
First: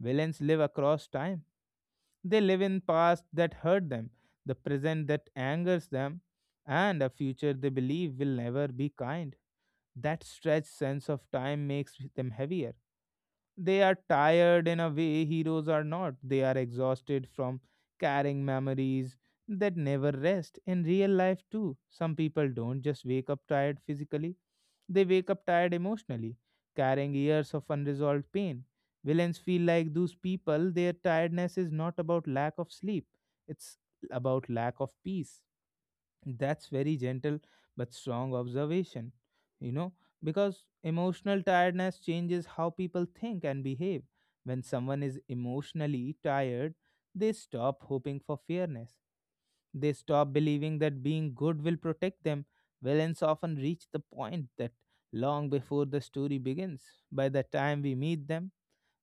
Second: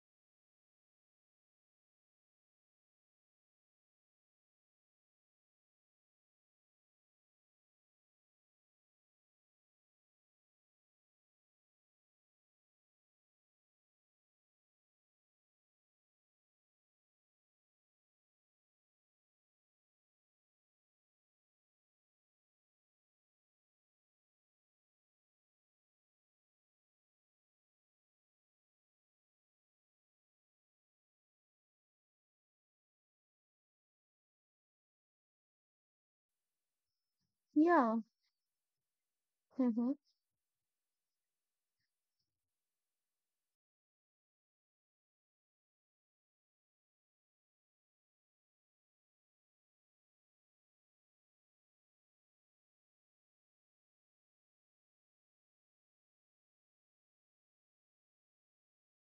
Speaker 1: Villains live across time. They live in past that hurt them, the present that angers them, and a future they believe will never be kind. That stretched sense of time makes them heavier. They are tired in a way heroes are not. They are exhausted from carrying memories that never rest. In real life, too, some people don't just wake up tired physically, they wake up tired emotionally, carrying years of unresolved pain. Villains feel like those people, their tiredness is not about lack of sleep, it's about lack of peace. That's very gentle but
Speaker 2: Yeah.
Speaker 1: strong observation, you
Speaker 2: Mm-hmm.
Speaker 1: know, because emotional tiredness changes how people think and behave. When someone is emotionally tired, they stop hoping for fairness. They stop believing that being good will protect them. Villains often reach the point that long before the story begins. By the time we meet them,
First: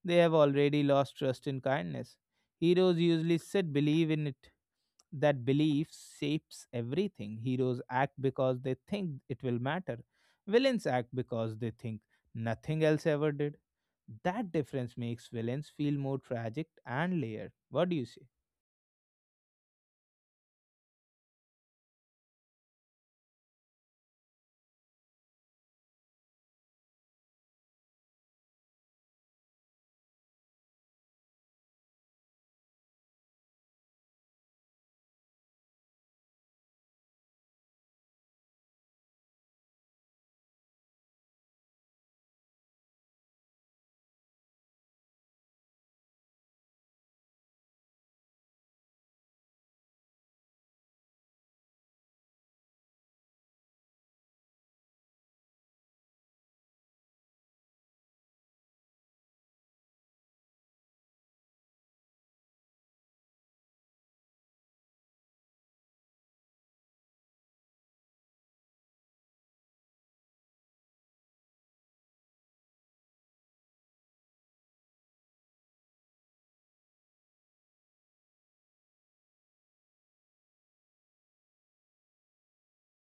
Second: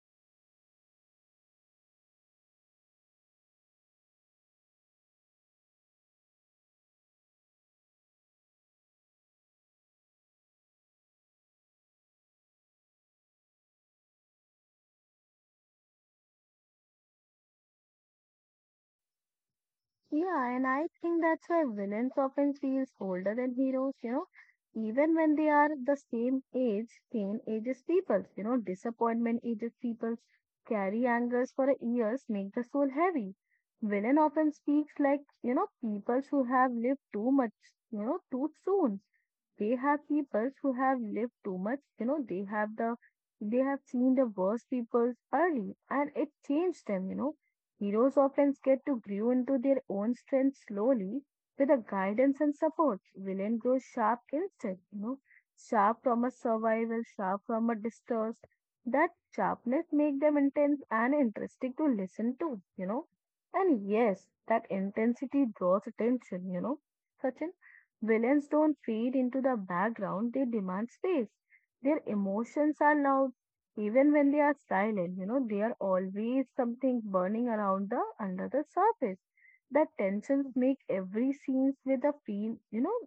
Speaker 1: they have already lost trust in kindness. Heroes usually sit, believe in it, that belief shapes everything. Heroes act because they think it will matter. Villains act because they think nothing else ever did. That difference makes villains feel more tragic and layered. What do you say?
Speaker 2: Yeah, and I think that's why villains often feels older than heroes, you know, even when they are the same age, pain ages people, you know, disappointment ages people, carry angers for years make the soul heavy. Villain often speaks like, you know, people who have lived too much, you know, too soon. They have people who have lived too much, you know, they have the they have seen the worst people early and it changed them, you know Heroes often get to grow into their own strength slowly with a guidance and support. Villain grows sharp instead, you know, sharp from a survival, sharp from a distrust. That sharpness make them intense and interesting to listen to, you know. And yes, that intensity draws attention, you know. Sachin, villains don't fade into the background, they demand space. Their emotions are loud, even when they are silent, you know, they are always something burning around the under the surface. That tensions make every scenes with a feel, you know,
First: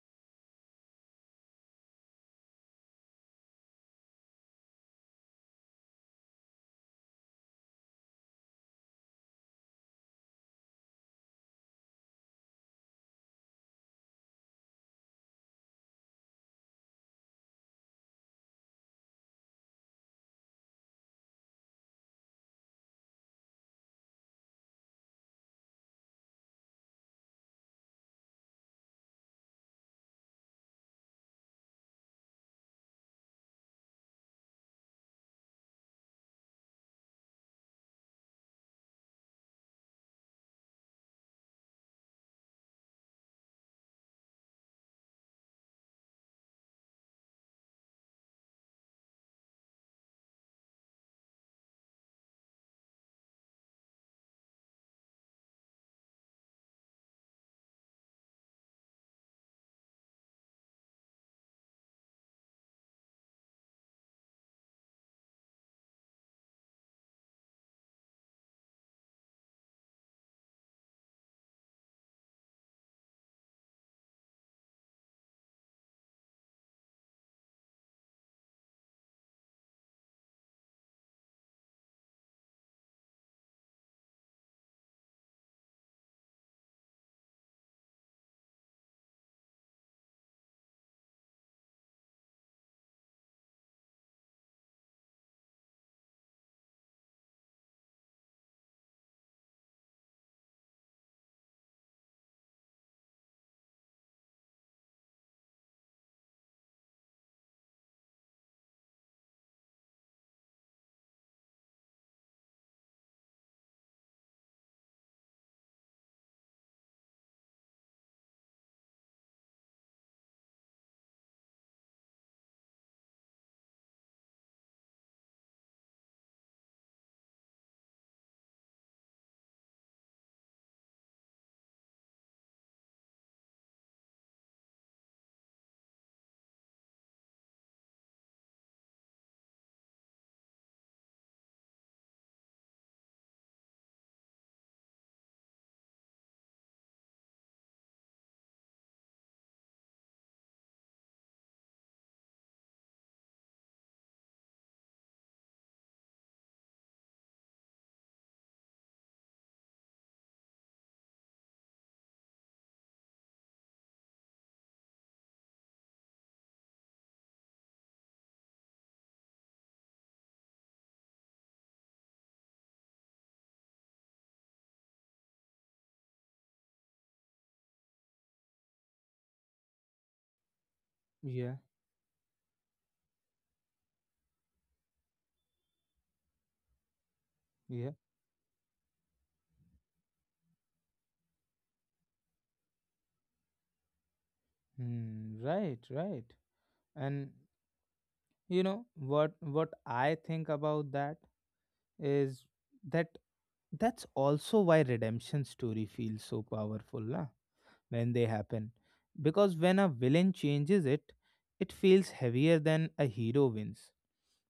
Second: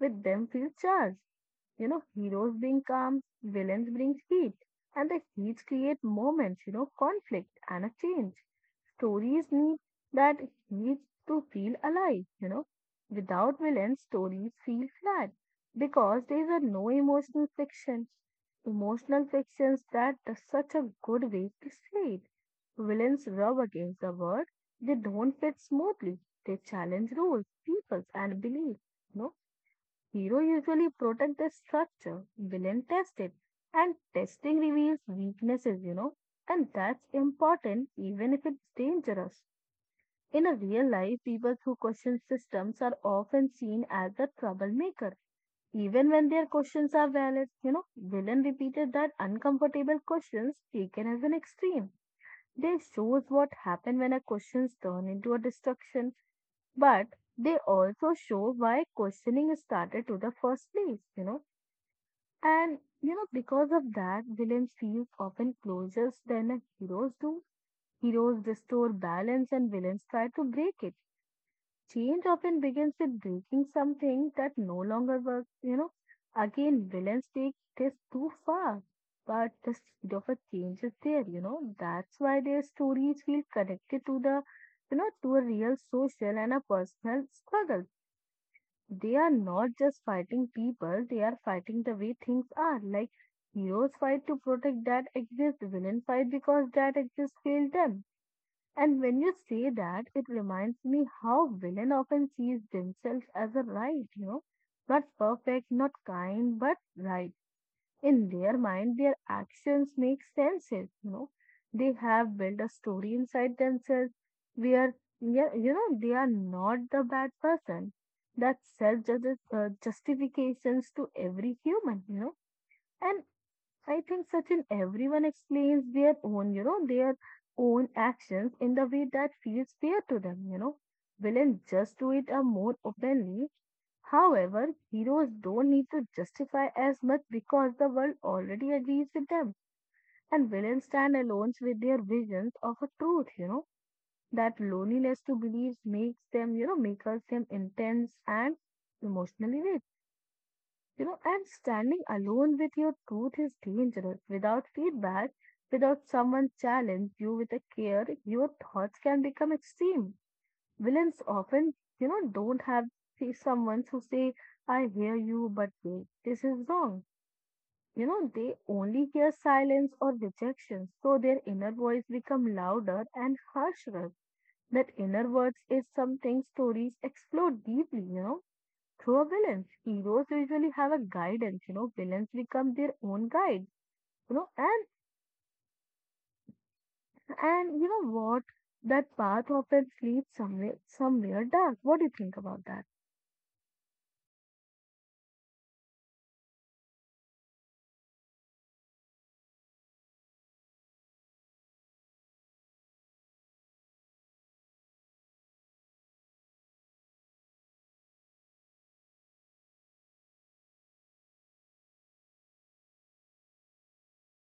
Speaker 2: with them feel charged. You know, heroes bring calm, villains bring heat, and the heats create moments, you know, conflict and a change. Stories need that need to feel alive, you know. Without villains, stories feel flat because there is a no emotional fiction. Emotional fictions that is such a good way to say it. Villains rub against the world. They don't fit smoothly. They challenge rules, peoples, and beliefs. No, Hero usually protect the structure, villain test it, and testing reveals weaknesses, you know, and that's important even if it's dangerous. In a real life, people who question systems are often seen as the troublemaker, even when their questions are valid. You know, villain repeated that uncomfortable questions taken as an extreme. They shows what happen when a questions turn into a destruction, but they also show why questioning started to the first place, you know. And you know, because of that, villains feel often closest than a heroes do. Heroes restore balance and villains try to break it. Change often begins with breaking something that no longer works, you know. Again, villains take this too far. But the speed of a change is there, you know. That's why their stories feel connected to the, you know, to a real social and a personal struggle. They are not just fighting people, they are fighting the way things are. Like heroes fight to protect that exists, villains fight because that exists failed them. And when you say that, it reminds me how villain often sees themselves as a right, you know, not perfect, not kind, but right in their mind their actions make senses you know they have built a story inside themselves where yeah, you know they are not the bad person that self uh, justifications to every human you know and i think such an everyone explains their own you know their own actions in the way that feels fair to them you know villains just do it a more openly. However, heroes don't need to justify as much because the world already agrees with them, and villains stand alone with their visions of a truth, you know, that loneliness to believe makes them, you know, makes them intense and emotionally rich. You know, and standing alone with your truth is dangerous. Without feedback, without someone challenge you with a care, your thoughts can become extreme villains often, you know, don't have see someone who say, I hear you, but wait, this is wrong. You know, they only hear silence or rejection, so their inner voice become louder and harsher. That inner voice is something stories explore deeply, you know, through a villain. Heroes usually have a
Speaker 1: Yeah,
Speaker 2: guidance, you know, villains become their own guide, you know, and and you
Speaker 1: yeah.
Speaker 2: know what? That path often leads somewhere somewhere dark. What do you think about that?
Speaker 1: Hmm, right, right. And you know what what I think about that is that that's also why redemption story feels so powerful, na? When they happen, because when a villain changes it, it feels heavier than a hero wins,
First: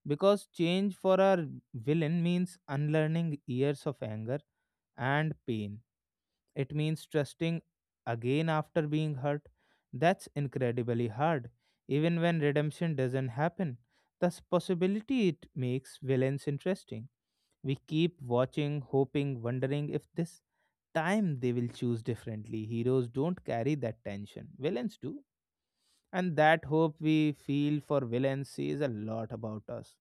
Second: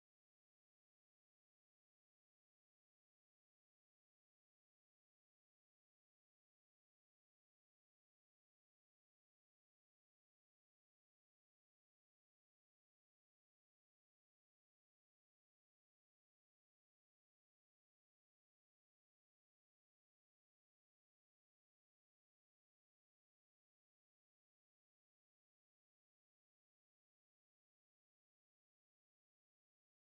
Speaker 1: because change for a villain means unlearning years of anger and pain. It means trusting again after being hurt. That's incredibly hard. Even when redemption doesn't happen, thus possibility it makes villains interesting. We keep watching, hoping, wondering if this time they will choose differently. Heroes don't carry that tension, villains do. And that hope we feel for villains says a lot about us.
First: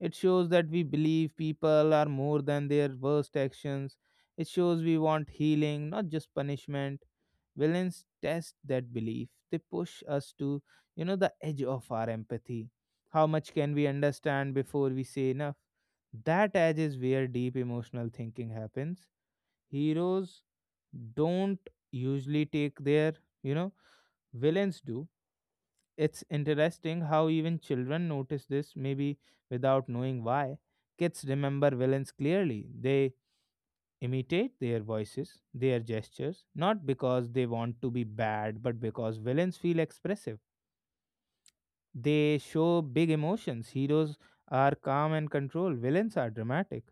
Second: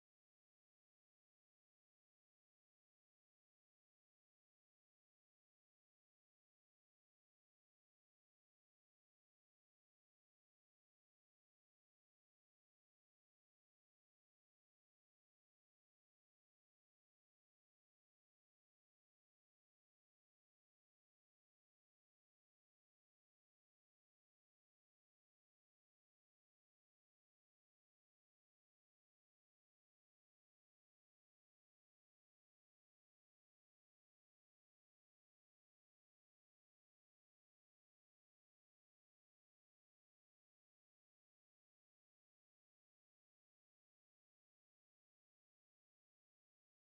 Speaker 1: It shows that we believe people are more than their worst actions. It shows we want healing, not just punishment. Villains test that belief. They push us to, you know, the edge of our empathy. How much can we understand before we say enough? That edge is where deep emotional thinking happens. Heroes don't usually take their, you know, villains do. It's interesting how even children notice this, maybe without knowing why. Kids remember villains clearly. They imitate their voices, their gestures, not because they want to be bad, but because villains feel expressive. They show big emotions. Heroes are calm and controlled, villains are dramatic.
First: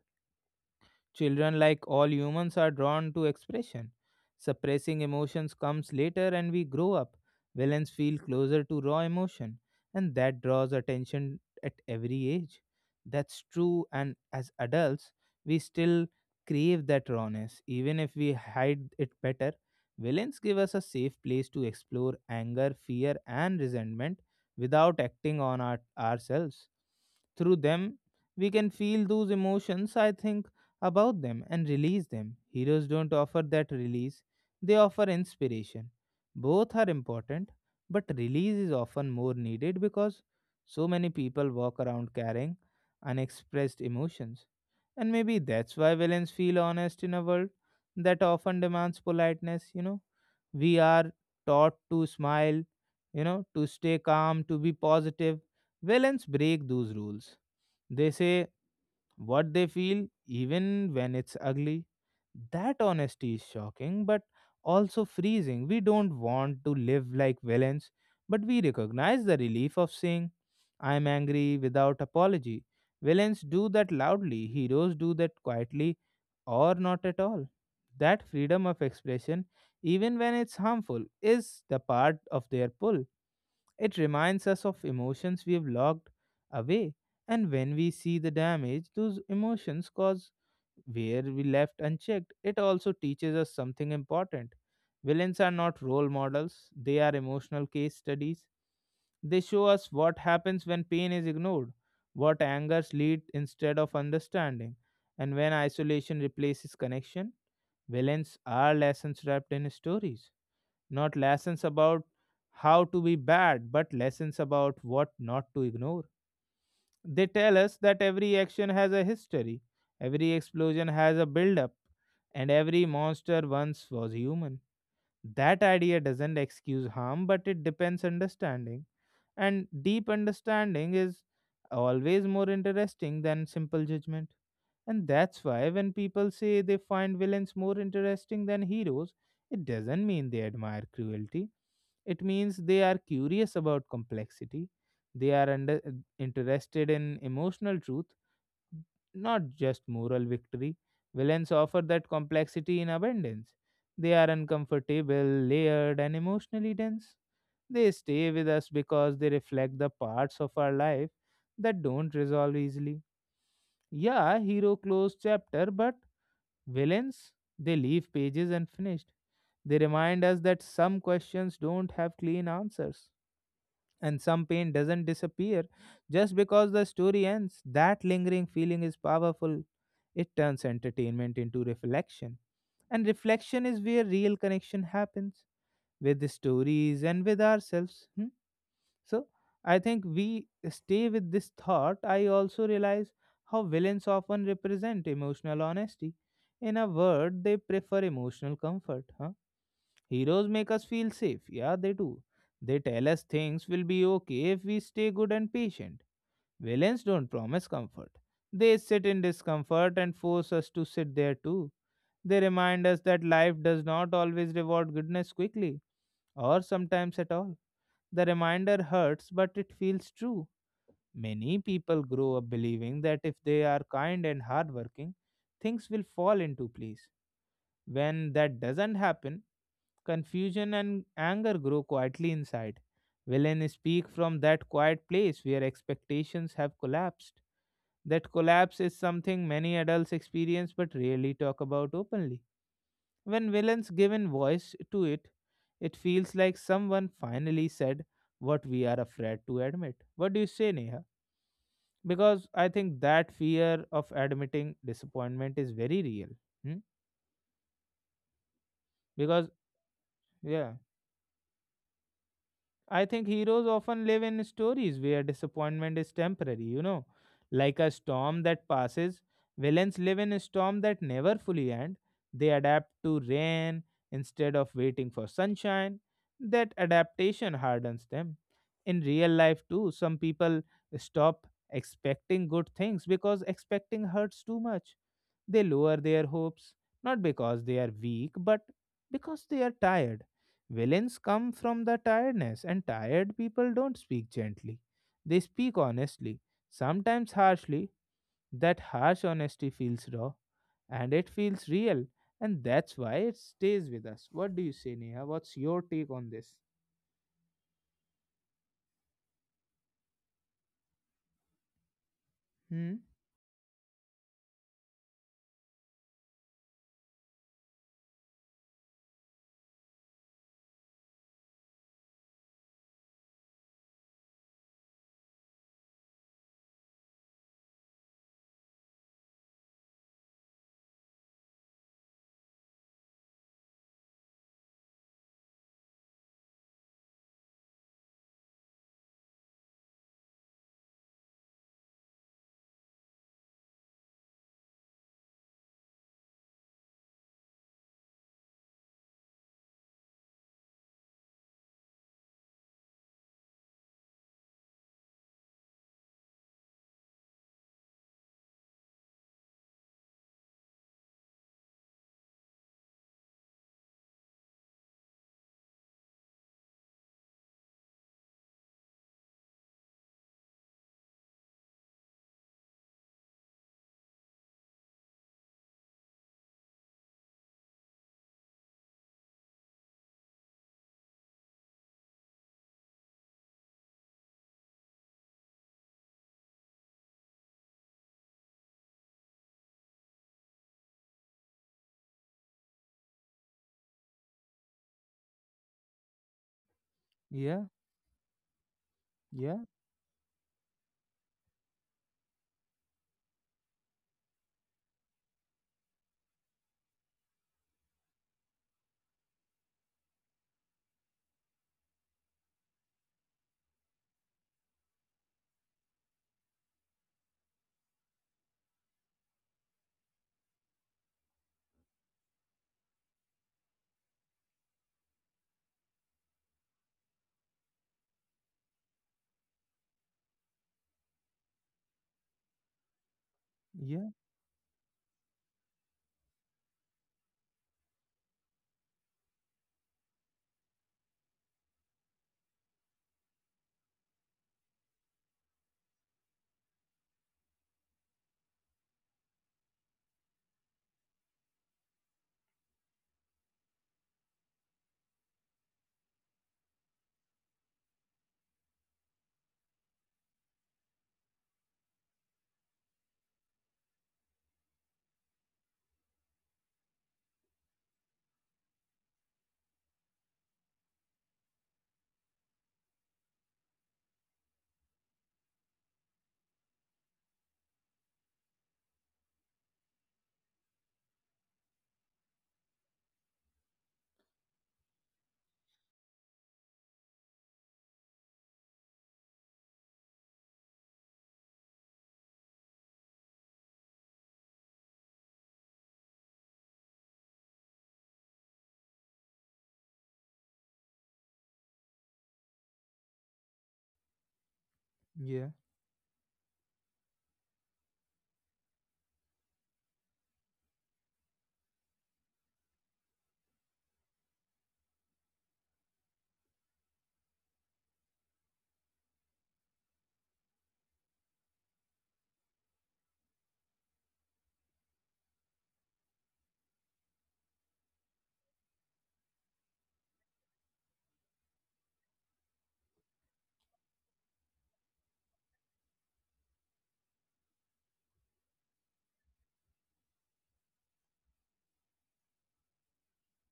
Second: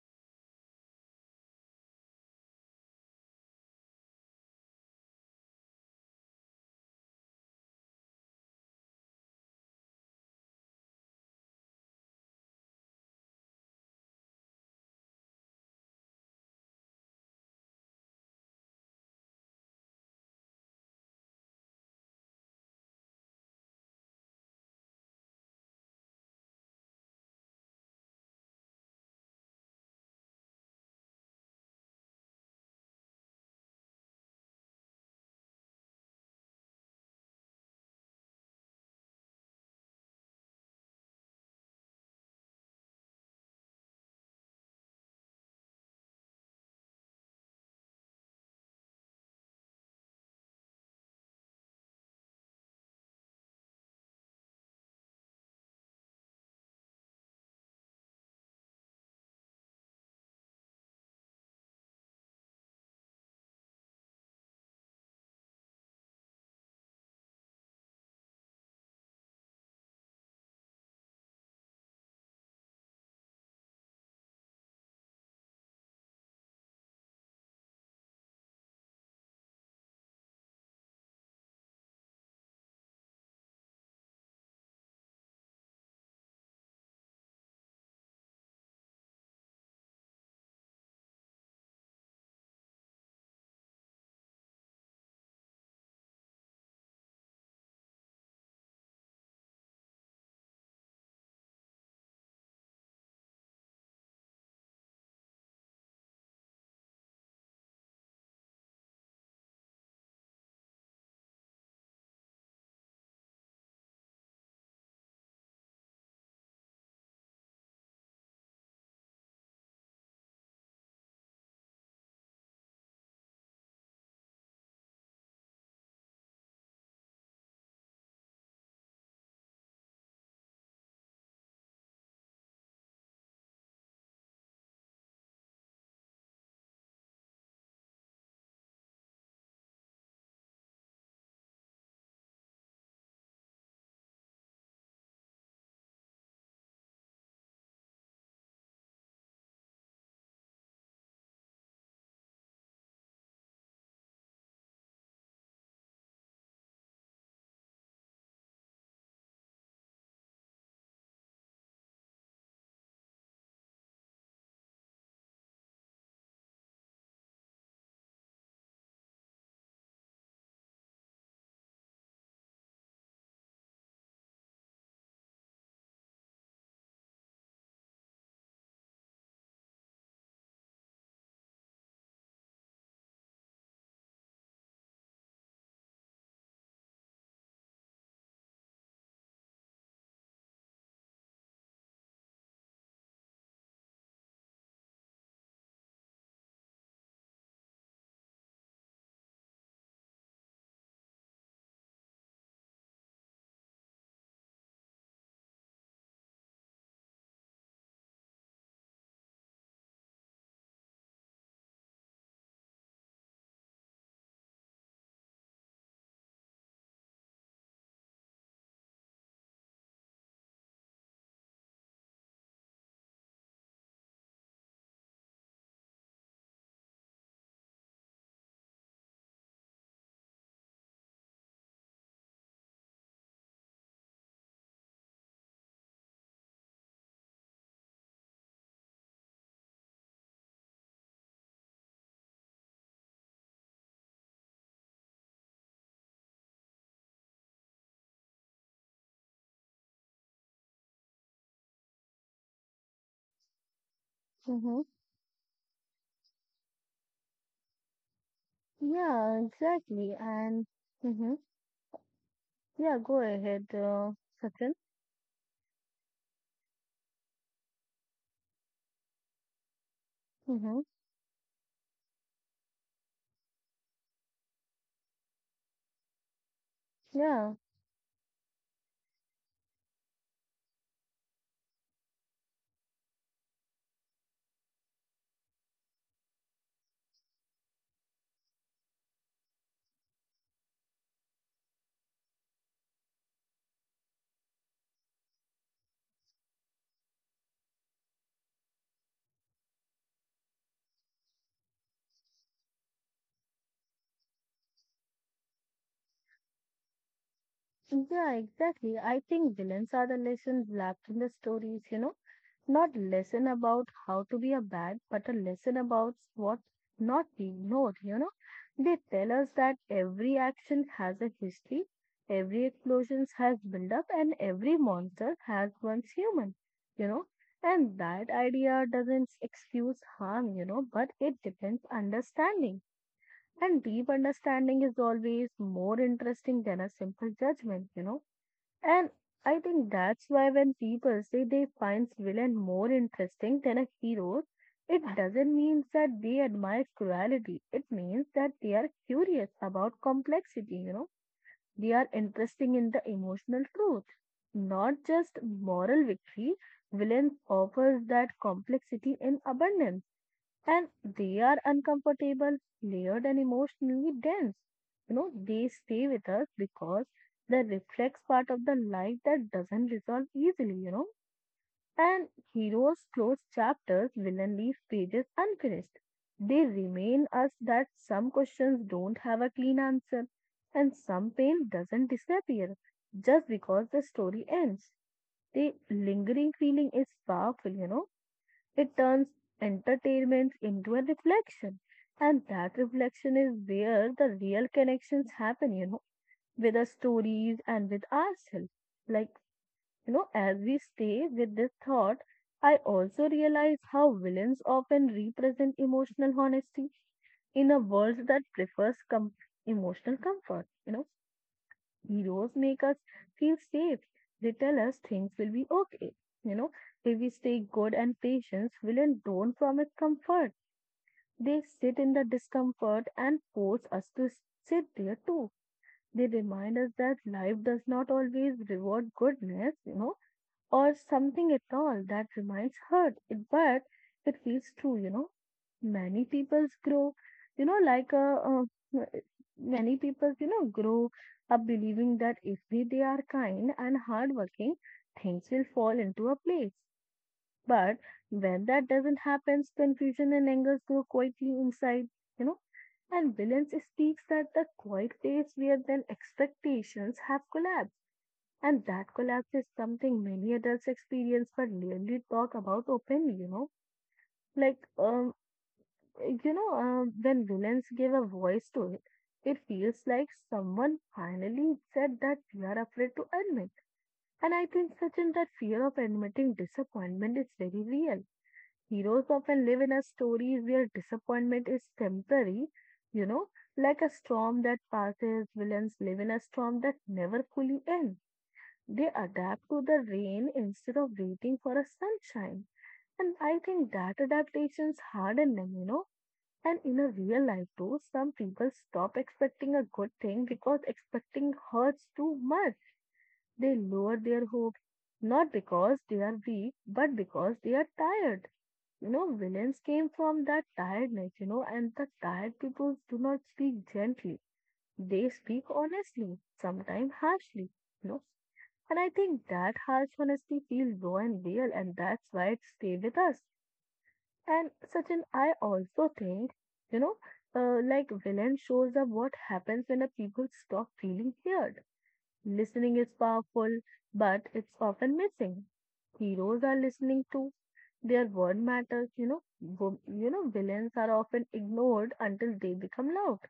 Speaker 1: Children, like all humans, are drawn to expression. Suppressing emotions comes later and we grow up. Villains feel closer to raw emotion, and that draws attention at every age. That's true, and as adults, we still crave that rawness, even if we hide it better. Villains give us a safe place to explore anger, fear, and resentment without acting on our, ourselves. Through them, we can feel those emotions, I think about them and release them. Heroes don't offer that release, they offer inspiration. Both are important, but release is often more needed because so many people walk around carrying unexpressed emotions. And maybe that's why villains feel honest in a world that often demands politeness, you know. We are taught to smile, you know, to stay calm, to be positive. Villains break those rules. They say what they feel, even when it's ugly. That honesty is shocking, but also freezing. We don't want to live like villains, but we recognize the relief of saying, I'm angry without apology. Villains do that loudly, heroes do that quietly or not at all. That freedom of expression, even when it's harmful, is the part of their pull. It reminds us of emotions we have locked away, and when we see the damage those emotions cause where we left unchecked, it also teaches us something important. Villains are not role models, they are emotional case studies. They show us what happens when pain is ignored, what angers lead instead of understanding, and when isolation replaces connection. Villains are lessons wrapped in stories. Not lessons about how to be bad, but lessons about what not to ignore. They tell us that every action has a history, every explosion has a build-up, and every monster once was human. That idea doesn't excuse harm, but it depends understanding. And deep understanding is always more interesting than simple judgment. And that's why when people say they find villains more interesting than heroes, it doesn't mean they admire cruelty. It means they are curious about complexity. They are under, Interested in emotional truth, not just moral victory. Villains offer that complexity in abundance. They are uncomfortable, layered, and emotionally dense. They stay with us because they reflect the parts of our life that don't resolve easily. Yeah, hero closed chapter, but villains, they leave pages unfinished. They remind us that some questions don't have clean answers, and some pain doesn't disappear just because the story ends. That lingering feeling is powerful. It turns entertainment into reflection, and reflection is where real connection happens with the stories and with ourselves. Hmm, So I think we stay with this thought. I also realize how villains often represent emotional honesty. In a word, they prefer emotional comfort. Huh? Heroes make us feel safe. Yeah, they do. They tell us things will be okay if we stay good and patient. Villains don't promise comfort. They sit in discomfort and force us to sit there too. They remind us that life does not always reward goodness quickly or sometimes at all. The reminder hurts, but it feels true. Many people grow up believing that if they are kind and hardworking, things will fall into place. When that doesn't happen, confusion and anger grow quietly inside. Villain speak from that quiet place where expectations have collapsed. That collapse is something many adults experience but rarely talk about openly. When villains given voice to it, it feels like someone finally said what we are afraid to admit. What do you say, Neha? Because I think that fear of admitting
Speaker 2: Mm-hmm.
Speaker 1: disappointment is very real. Hmm?
Speaker 2: Yeah,
Speaker 1: Because
Speaker 2: exactly. And
Speaker 1: yeah,
Speaker 2: hmm yeah,
Speaker 1: I
Speaker 2: go
Speaker 1: think
Speaker 2: ahead,
Speaker 1: heroes often
Speaker 2: uh,
Speaker 1: live in
Speaker 2: Sachin.
Speaker 1: stories where disappointment is temporary, you know, like a storm that passes. Villains live in a
Speaker 2: hmm
Speaker 1: storm that never fully end. They adapt to rain instead of waiting for sunshine. That
Speaker 2: Yeah,
Speaker 1: adaptation hardens them. In real life, too, some people stop expecting good things because expecting hurts too much. They lower their hopes, not because they are weak, but because they are tired. Villains come from the tiredness, and tired people don't speak gently. They speak honestly, sometimes harshly. That harsh honesty feels raw and it feels real, and that's why it stays with us. What do you say, Neha? What's your take on this?
Speaker 2: yeah, exactly. I think villains are the lessons left in the stories, you know. not
Speaker 1: Hmm?
Speaker 2: lesson about how to be a bad, but a lesson about what not being ignored, you know. They tell us that every action has a history, every explosion has build up, and every monster has once human, you know. And that idea doesn't excuse harm, you know, but it depends understanding. And deep understanding is always more interesting than a simple judgment, you know And I think that's why when people say they find villain more interesting than a hero, it doesn't mean that they admire cruelty. It means that they are curious about complexity, you know. They are interested in the emotional truth, not just moral victory. Villains offers that complexity in abundance and they are uncomfortable, layered, and emotionally dense. You know, they stay with us because they reflect part of the life that doesn't resolve easily, you know. And heroes close chapters, villain leave pages unfinished. They remain us that some questions don't have a clean answer, and some pain doesn't disappear just because the story ends. The lingering feeling is powerful, you know it turns entertainment into a reflection. And that reflection is where the real connections happen, you know, with our stories
Speaker 1: Yeah,
Speaker 2: and with ourselves. Like,
Speaker 1: yeah,
Speaker 2: you know, as we stay with this thought, I also realize how villains often represent emotional honesty in a world that prefers com- emotional comfort, you know Heroes make us feel safe. They tell us things will be okay. You know, if we stay good and patient, villains don't promise comfort. They sit in the discomfort and force us to s- sit there too. They remind us that life does not always reward goodness, you know, or something at all that reminds hurt. It, but
Speaker 1: yeah,
Speaker 2: it feels true, you know many peoples grow you know like a, uh, many peoples you know grow up believing that if we, they are kind and hardworking, things will fall into a place, but when that doesn't happen, confusion and anger grow quietly inside you know and villains speaks that the quiet place where then expectations have collapsed, and that collapse is something many adults experience but rarely talk about openly you know like um you know, um, when villains give a voice to it, it feels like someone finally said that we are afraid to admit. And I think, Sachin, that fear of admitting disappointment is very real. Heroes often live in a story where disappointment is temporary, you know, like a storm that passes. Villains live in a storm that never fully ends. They adapt to the rain instead of waiting for a sunshine. And I think that adaptation's hard on them, you know and in a real life, too, some people stop expecting a good thing because expecting hurts too much. They lower their hopes,
Speaker 1: yeah,
Speaker 2: not because they are weak, but because they are tired. You know, villains came from that tiredness, you know, and the tired people do not speak gently. They speak honestly, sometimes harshly, you know. And I think that harsh honesty feels raw and real, and that's why it stays with us. And Sachin, I also think, you know, uh, like villain shows up what happens when a people stop feeling heard. Listening is powerful, but it's often missing. Heroes are listening too. Their word matters, you know. Wo- You know, villains are often ignored until they become loud.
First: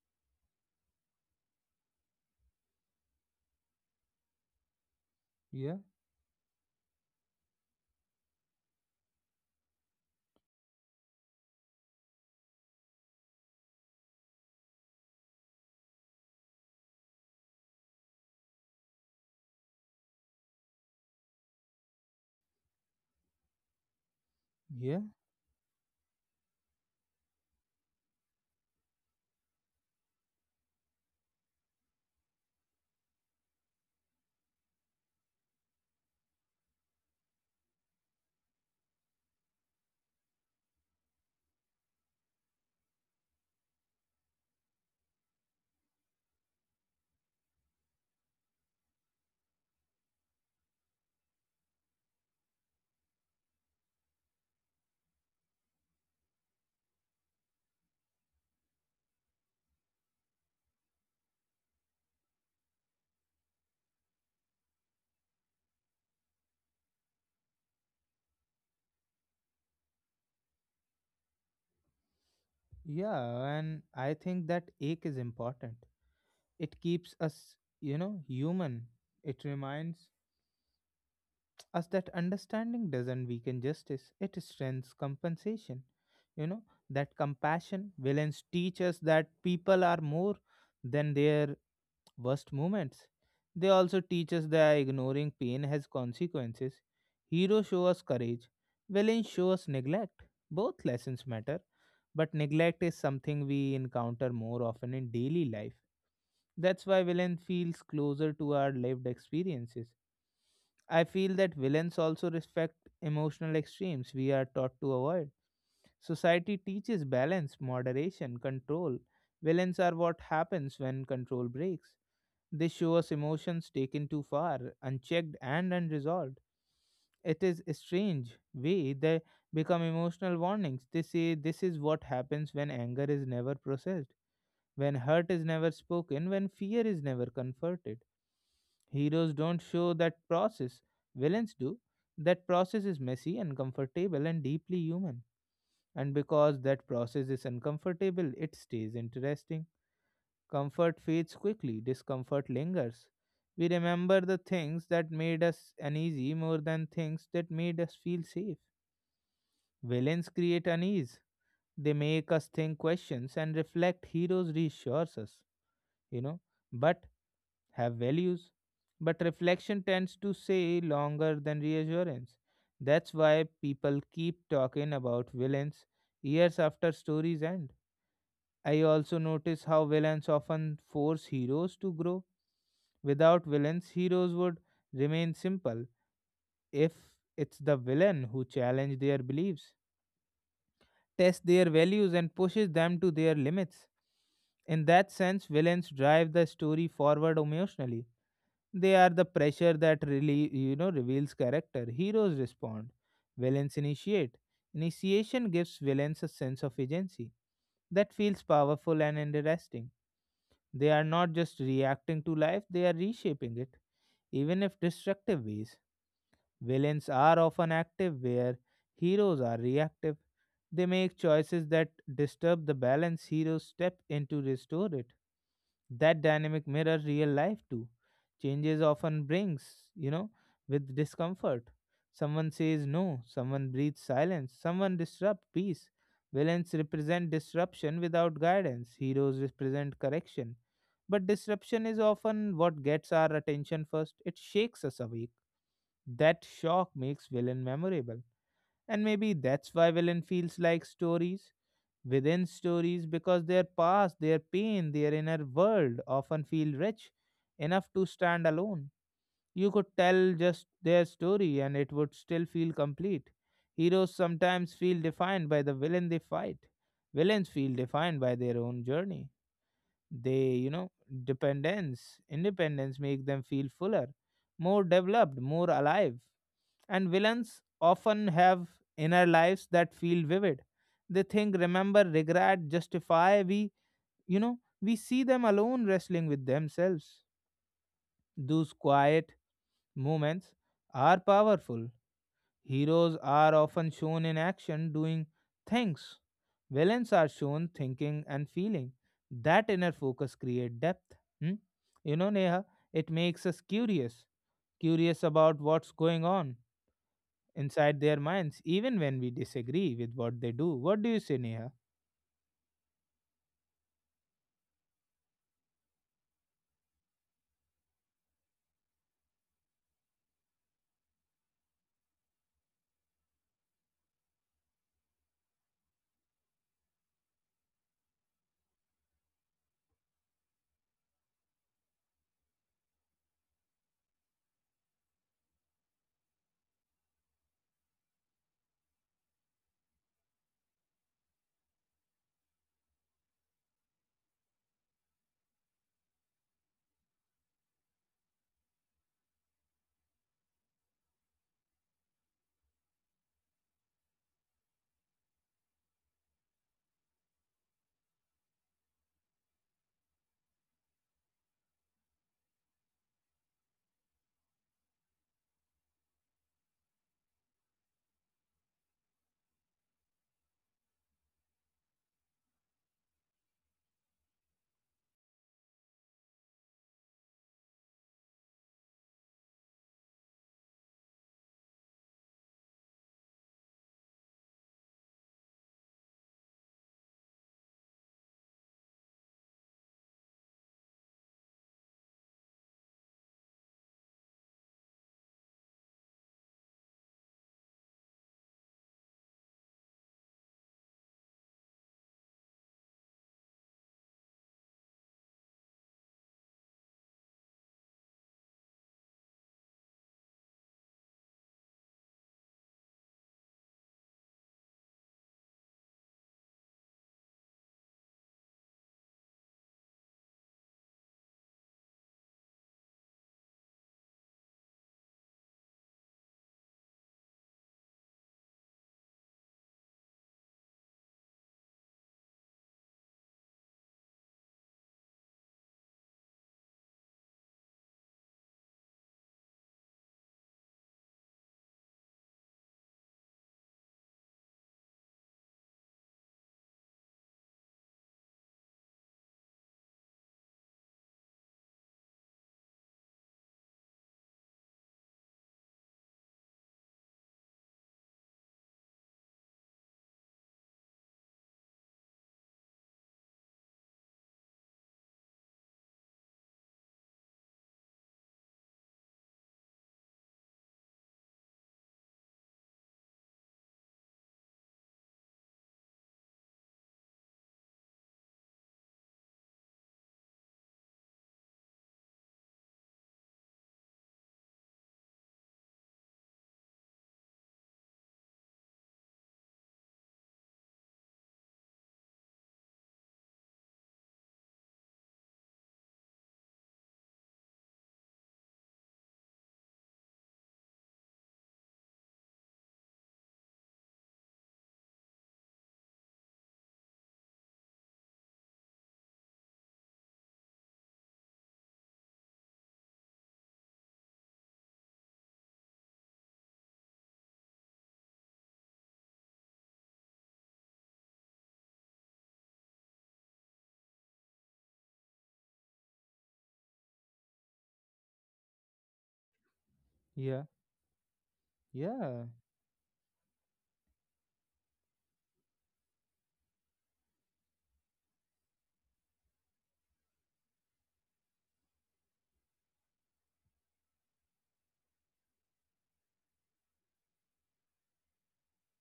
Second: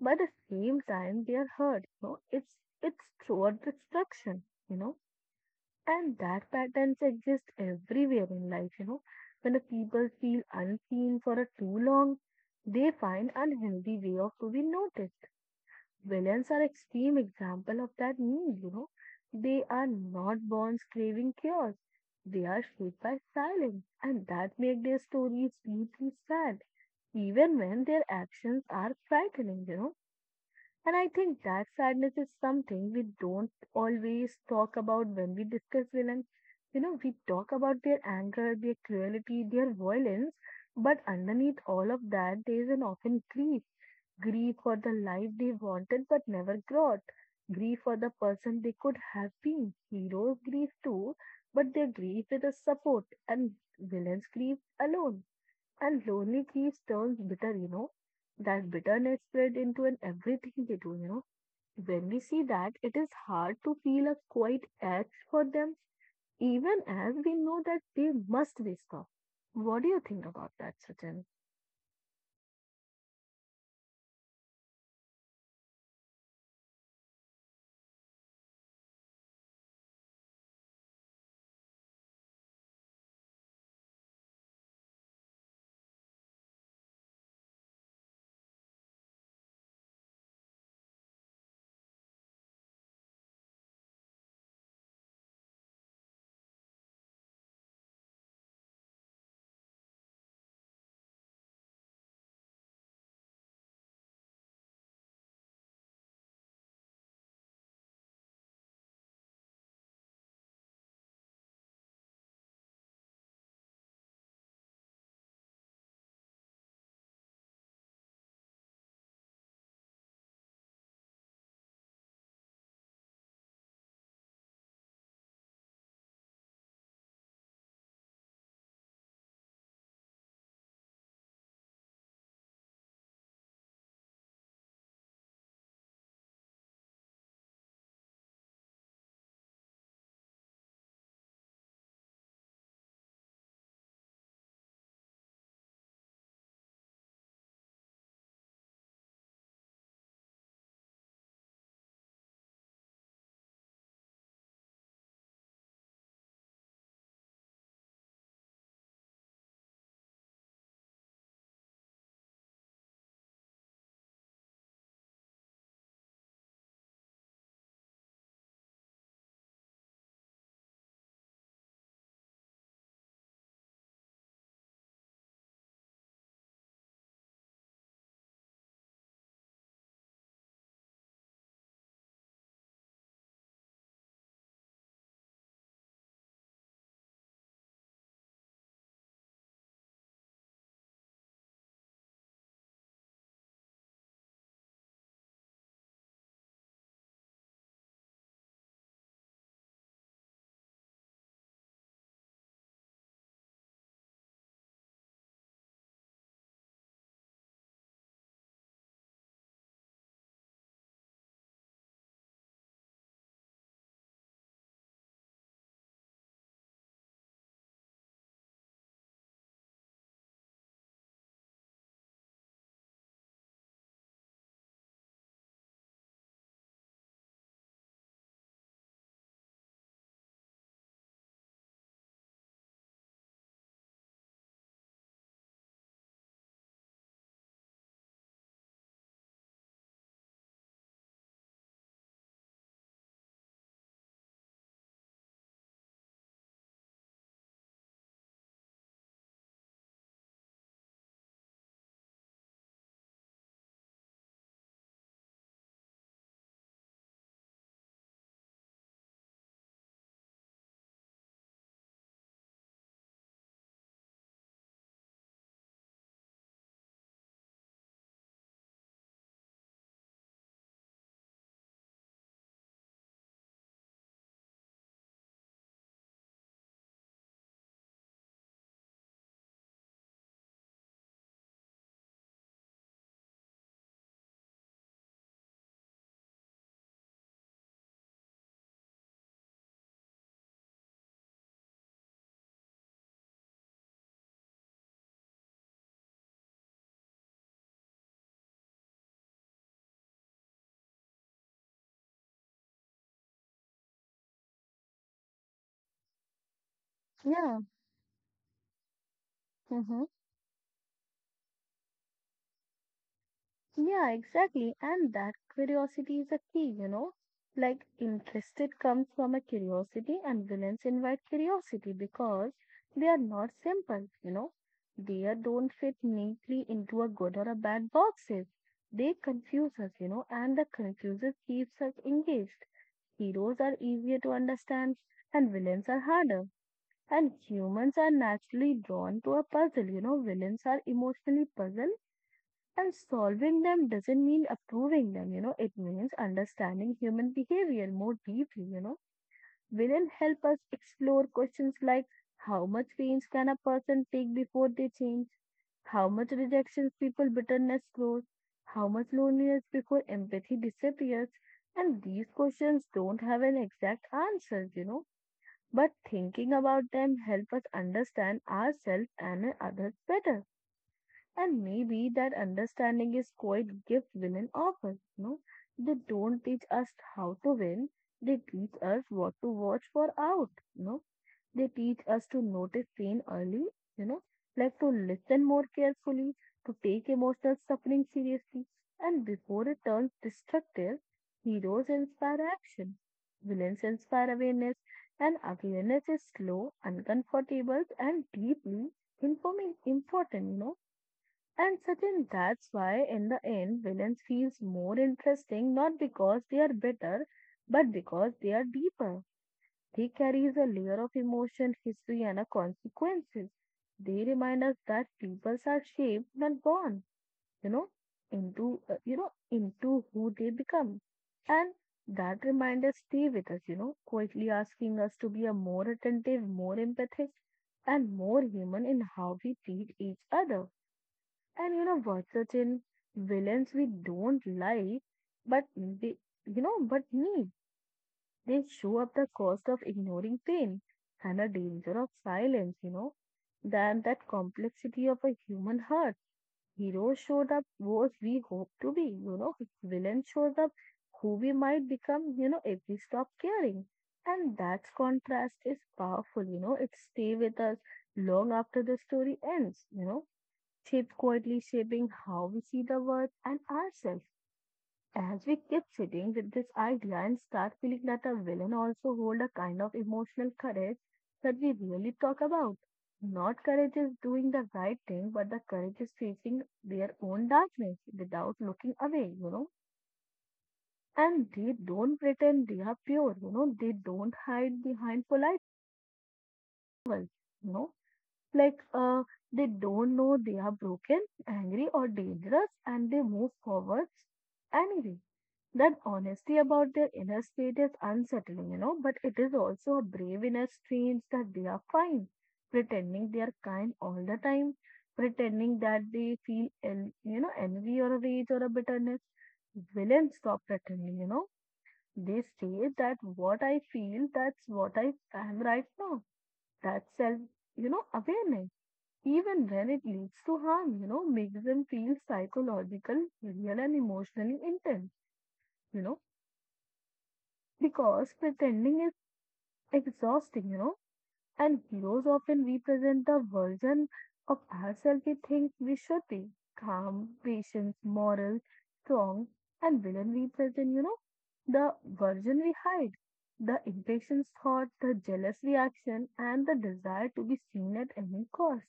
Speaker 2: But at the same time, they are heard. You know, it's it's throughout destruction. You know
Speaker 1: yeah,
Speaker 2: and that patterns exist everywhere in life, you know. When the people feel unseen for a too long, they find unhealthy way of to be noticed. Villains are extreme example of that need, you know. They are not born craving chaos. They are shaped by silence, and that make their
Speaker 1: yeah,
Speaker 2: stories deeply sad, even when their actions are frightening, you know. And I think that sadness is something we don't always talk about when we discuss villains. You know, we talk about their anger, their cruelty, their violence, but underneath all of that, there is an often grief. Grief for the life they wanted but never got. Grief for the person they could have been. Heroes grieve too, but they grieve with a support, and villains grieve alone. And lonely grief turns bitter, you know. That bitterness spread into an everything they do, you know when we see that, it is hard to feel a quiet edge for them, even as we know that they must be stopped. What do you think about that, Sachin?
Speaker 1: yeah. And I think that ache is important. It keeps us, you know, human. It reminds as that understanding doesn't weaken justice, it strengthens compensation. You know, that compassion, villains teach us that people are more than their worst moments. They also teach us that ignoring pain has consequences. Heroes show us courage, villains show us neglect. Both lessons matter, but neglect is something we encounter more often in daily life. That's why villain feels closer to our lived experiences. I feel that villains also respect emotional extremes we are taught to avoid. Society teaches balance, moderation, control. Villains are what happens when control breaks. They show us emotions taken too far, unchecked and unresolved. It is a strange way they become emotional warnings. They say this is what happens when anger is never processed, when hurt is never spoken, when fear is never comforted. Heroes don't show that process. Villains do. That process is messy, uncomfortable, and deeply human. And because that process is uncomfortable, it stays interesting. Comfort fades quickly, discomfort lingers. We remember the things that made us uneasy more than things that made us feel safe. Villains create unease. They make us think questions and reflect. Heroes reassures us, you know. But have values, but reflection tends to stay longer than reassurance. That's why people keep talking about villains years after stories end. I also notice how villains often force heroes to grow. Without villains, heroes would remain simple if it's the villain who challenges their beliefs, tests their values, and pushes them to their limits. In that sense, villains drive the story forward emotionally. They are the pressure that really you know reveals character. Heroes respond. Villains initiate. Initiation gives villains a sense of agency that feels powerful and interesting. They are not just reacting to life, they are reshaping it, even if destructive ways. Villains are often active where heroes are reactive. They make choices that disturb the balance. Heroes step in to restore it. That dynamic mirrors real life too. Changes often brings, you know with discomfort. Someone says no, someone breathes silence, someone disrupt peace. Villains represent disruption without guidance, heroes represent correction. But disruption is often what gets our attention first. It shakes us awake. That shock makes villain memorable. And maybe that's why villain feels like stories within stories, because their past, their pain, their inner world often feel rich enough to stand alone. You could tell just their story and it would still feel complete. Heroes sometimes feel defined by the villain they fight. Villains feel defined by their own journey. They, you know, Dependence, independence make them feel fuller, more developed, more alive. And villains often have inner lives that feel vivid. They think, remember, regret, justify. We, you know, we see them alone wrestling with themselves. Those quiet moments are powerful. Heroes are often shown in action doing things. Villains are shown thinking and feeling. That inner focus create depth. Hmm? You know, Neha, it makes us curious, curious about what's going on
Speaker 2: Yeah,
Speaker 1: inside their minds, even when we disagree with what they do. What do you say, Neha?
Speaker 2: yeah, exactly. And that curiosity is a key, you know. Like interested comes from a curiosity, and villains invite curiosity because they are not simple, you know. They are- don't fit neatly into a good or a bad boxes. They confuse us, you know, and the confusion keeps us engaged. Heroes are easier to understand and villains are harder. And humans are naturally drawn to a puzzle. You know, villains are emotionally puzzled and solving them doesn't mean approving them. You know, it means understanding human behavior more deeply. You know, villains help us explore questions like, how much pains can a person take before they change? How much rejection people bitterness grows, how much loneliness before empathy disappears. And these questions don't have an exact answer, you know, but thinking about them help us understand ourselves and others better. And maybe that understanding is quite gift women offer, you know. They don't teach us how to win, they teach us what to watch for out, you know they teach us to notice pain early, you know, like to listen more carefully, to take emotional suffering seriously, and before it turns destructive, heroes inspire action, villains inspire awareness, and awareness is slow, uncomfortable, and deeply informing, important, you know. And certain that's why in the end villains feels more interesting, not because they are better but because they are deeper. They carries a layer of emotion, history, and a consequences. They remind us that peoples are shaped, not born, you know, into uh, you know into who they become, and that reminder stay with us, you know, quietly asking us to be a more attentive, more empathic, and more human in how we treat each other. And you know what, certain villains we don't like, but they, you know, but need they show up the cost of ignoring pain and the danger of silence, you know. Than that complexity of a human heart. Heroes showed up what we hope to be, you know. Villains showed up who we might become, you know, if we stop caring. And that contrast is powerful, you know. It stay with us long after the story ends, you know. Shape quietly shaping how we see the world and ourselves. As we keep sitting with this idea and start feeling that our villain also hold a kind of emotional courage that we really talk about. Not courage is doing the right thing, but the courage is facing their own darkness without looking away, you know. And they don't pretend they are pure, you know, they don't hide behind polite words, you know. Like uh they don't know they are broken, angry or dangerous, and they move forward anyway. That honesty about their inner state is unsettling, you know, but it is also a brave inner strange that they are fine, pretending they are kind all the time, pretending that they feel, en- you know, envy or rage or a bitterness. Villains stop pretending, you know. They say that what I feel, that's what I am right now. That's self, you know, awareness. Even when it leads to harm, you know, makes them feel psychological, real and emotionally intense, you know Because pretending is
Speaker 1: Yeah,
Speaker 2: exhausting, you know, and heroes
Speaker 1: yeah,
Speaker 2: often represent the version of ourselves we think we should be calm, patient, moral, strong, and villain represent, you know, the version we hide, the impatient thought, the jealous reaction, and the desire to be seen at any cost.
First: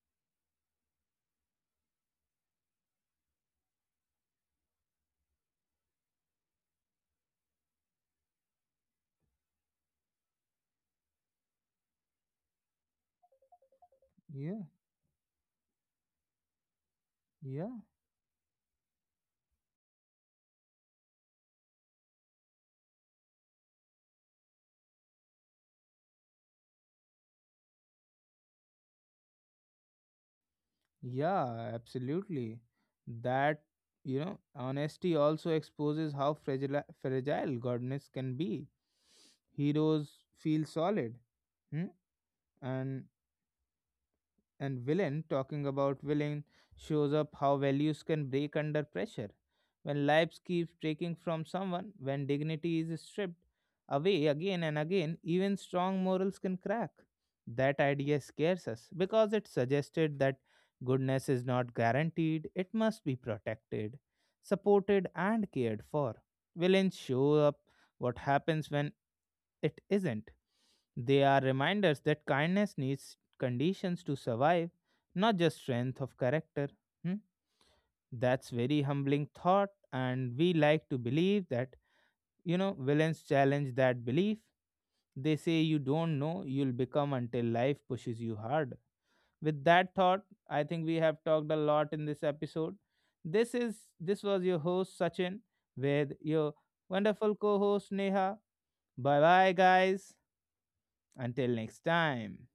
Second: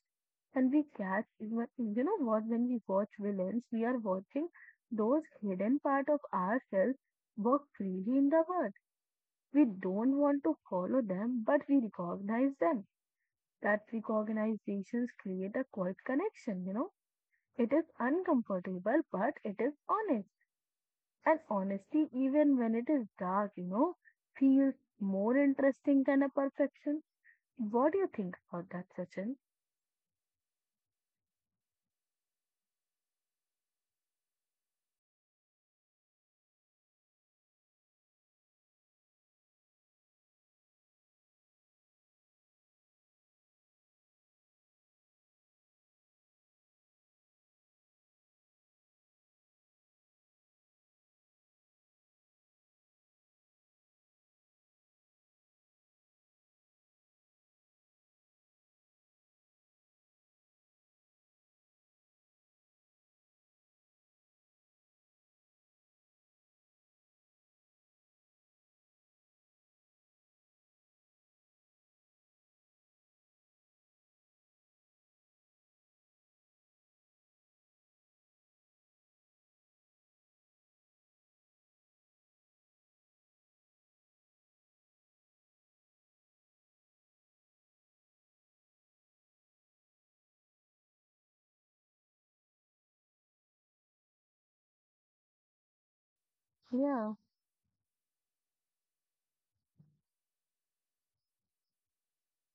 Speaker 2: And we catch even, you know what, when we watch villains, we are watching those hidden part of ourselves work freely in the world. We don't want to follow them, but we recognize them. That
Speaker 1: yeah,
Speaker 2: recognizations create a quiet connection, you know.
Speaker 1: yeah,
Speaker 2: It is uncomfortable, but it is honest. And honesty, even when it is dark, you know, feels more interesting than a perfection. What do you think about that, Sachin?
Speaker 1: yeah, absolutely. That, you know, honesty also exposes how fragile, fragile godness can be. Heroes feel solid, hmm? and and villain talking about villain shows up how values can break under pressure. When lives keep taking from someone, when dignity is stripped away again and again, even strong morals can crack. That idea scares us because it suggested that goodness is not guaranteed. It must be protected, supported and cared for. Villains show up what happens when it isn't. They are reminders that kindness needs conditions to survive, not just strength of character. Hmm? That's very humbling thought, and we like to believe that, you know, villains challenge that belief. They say you don't know, you'll become until life pushes you hard. With that thought, I think we have talked a lot in this episode. This is this was your host Sachin with your
Speaker 2: Yeah.
Speaker 1: wonderful co-host Neha. Bye bye guys. Until next time.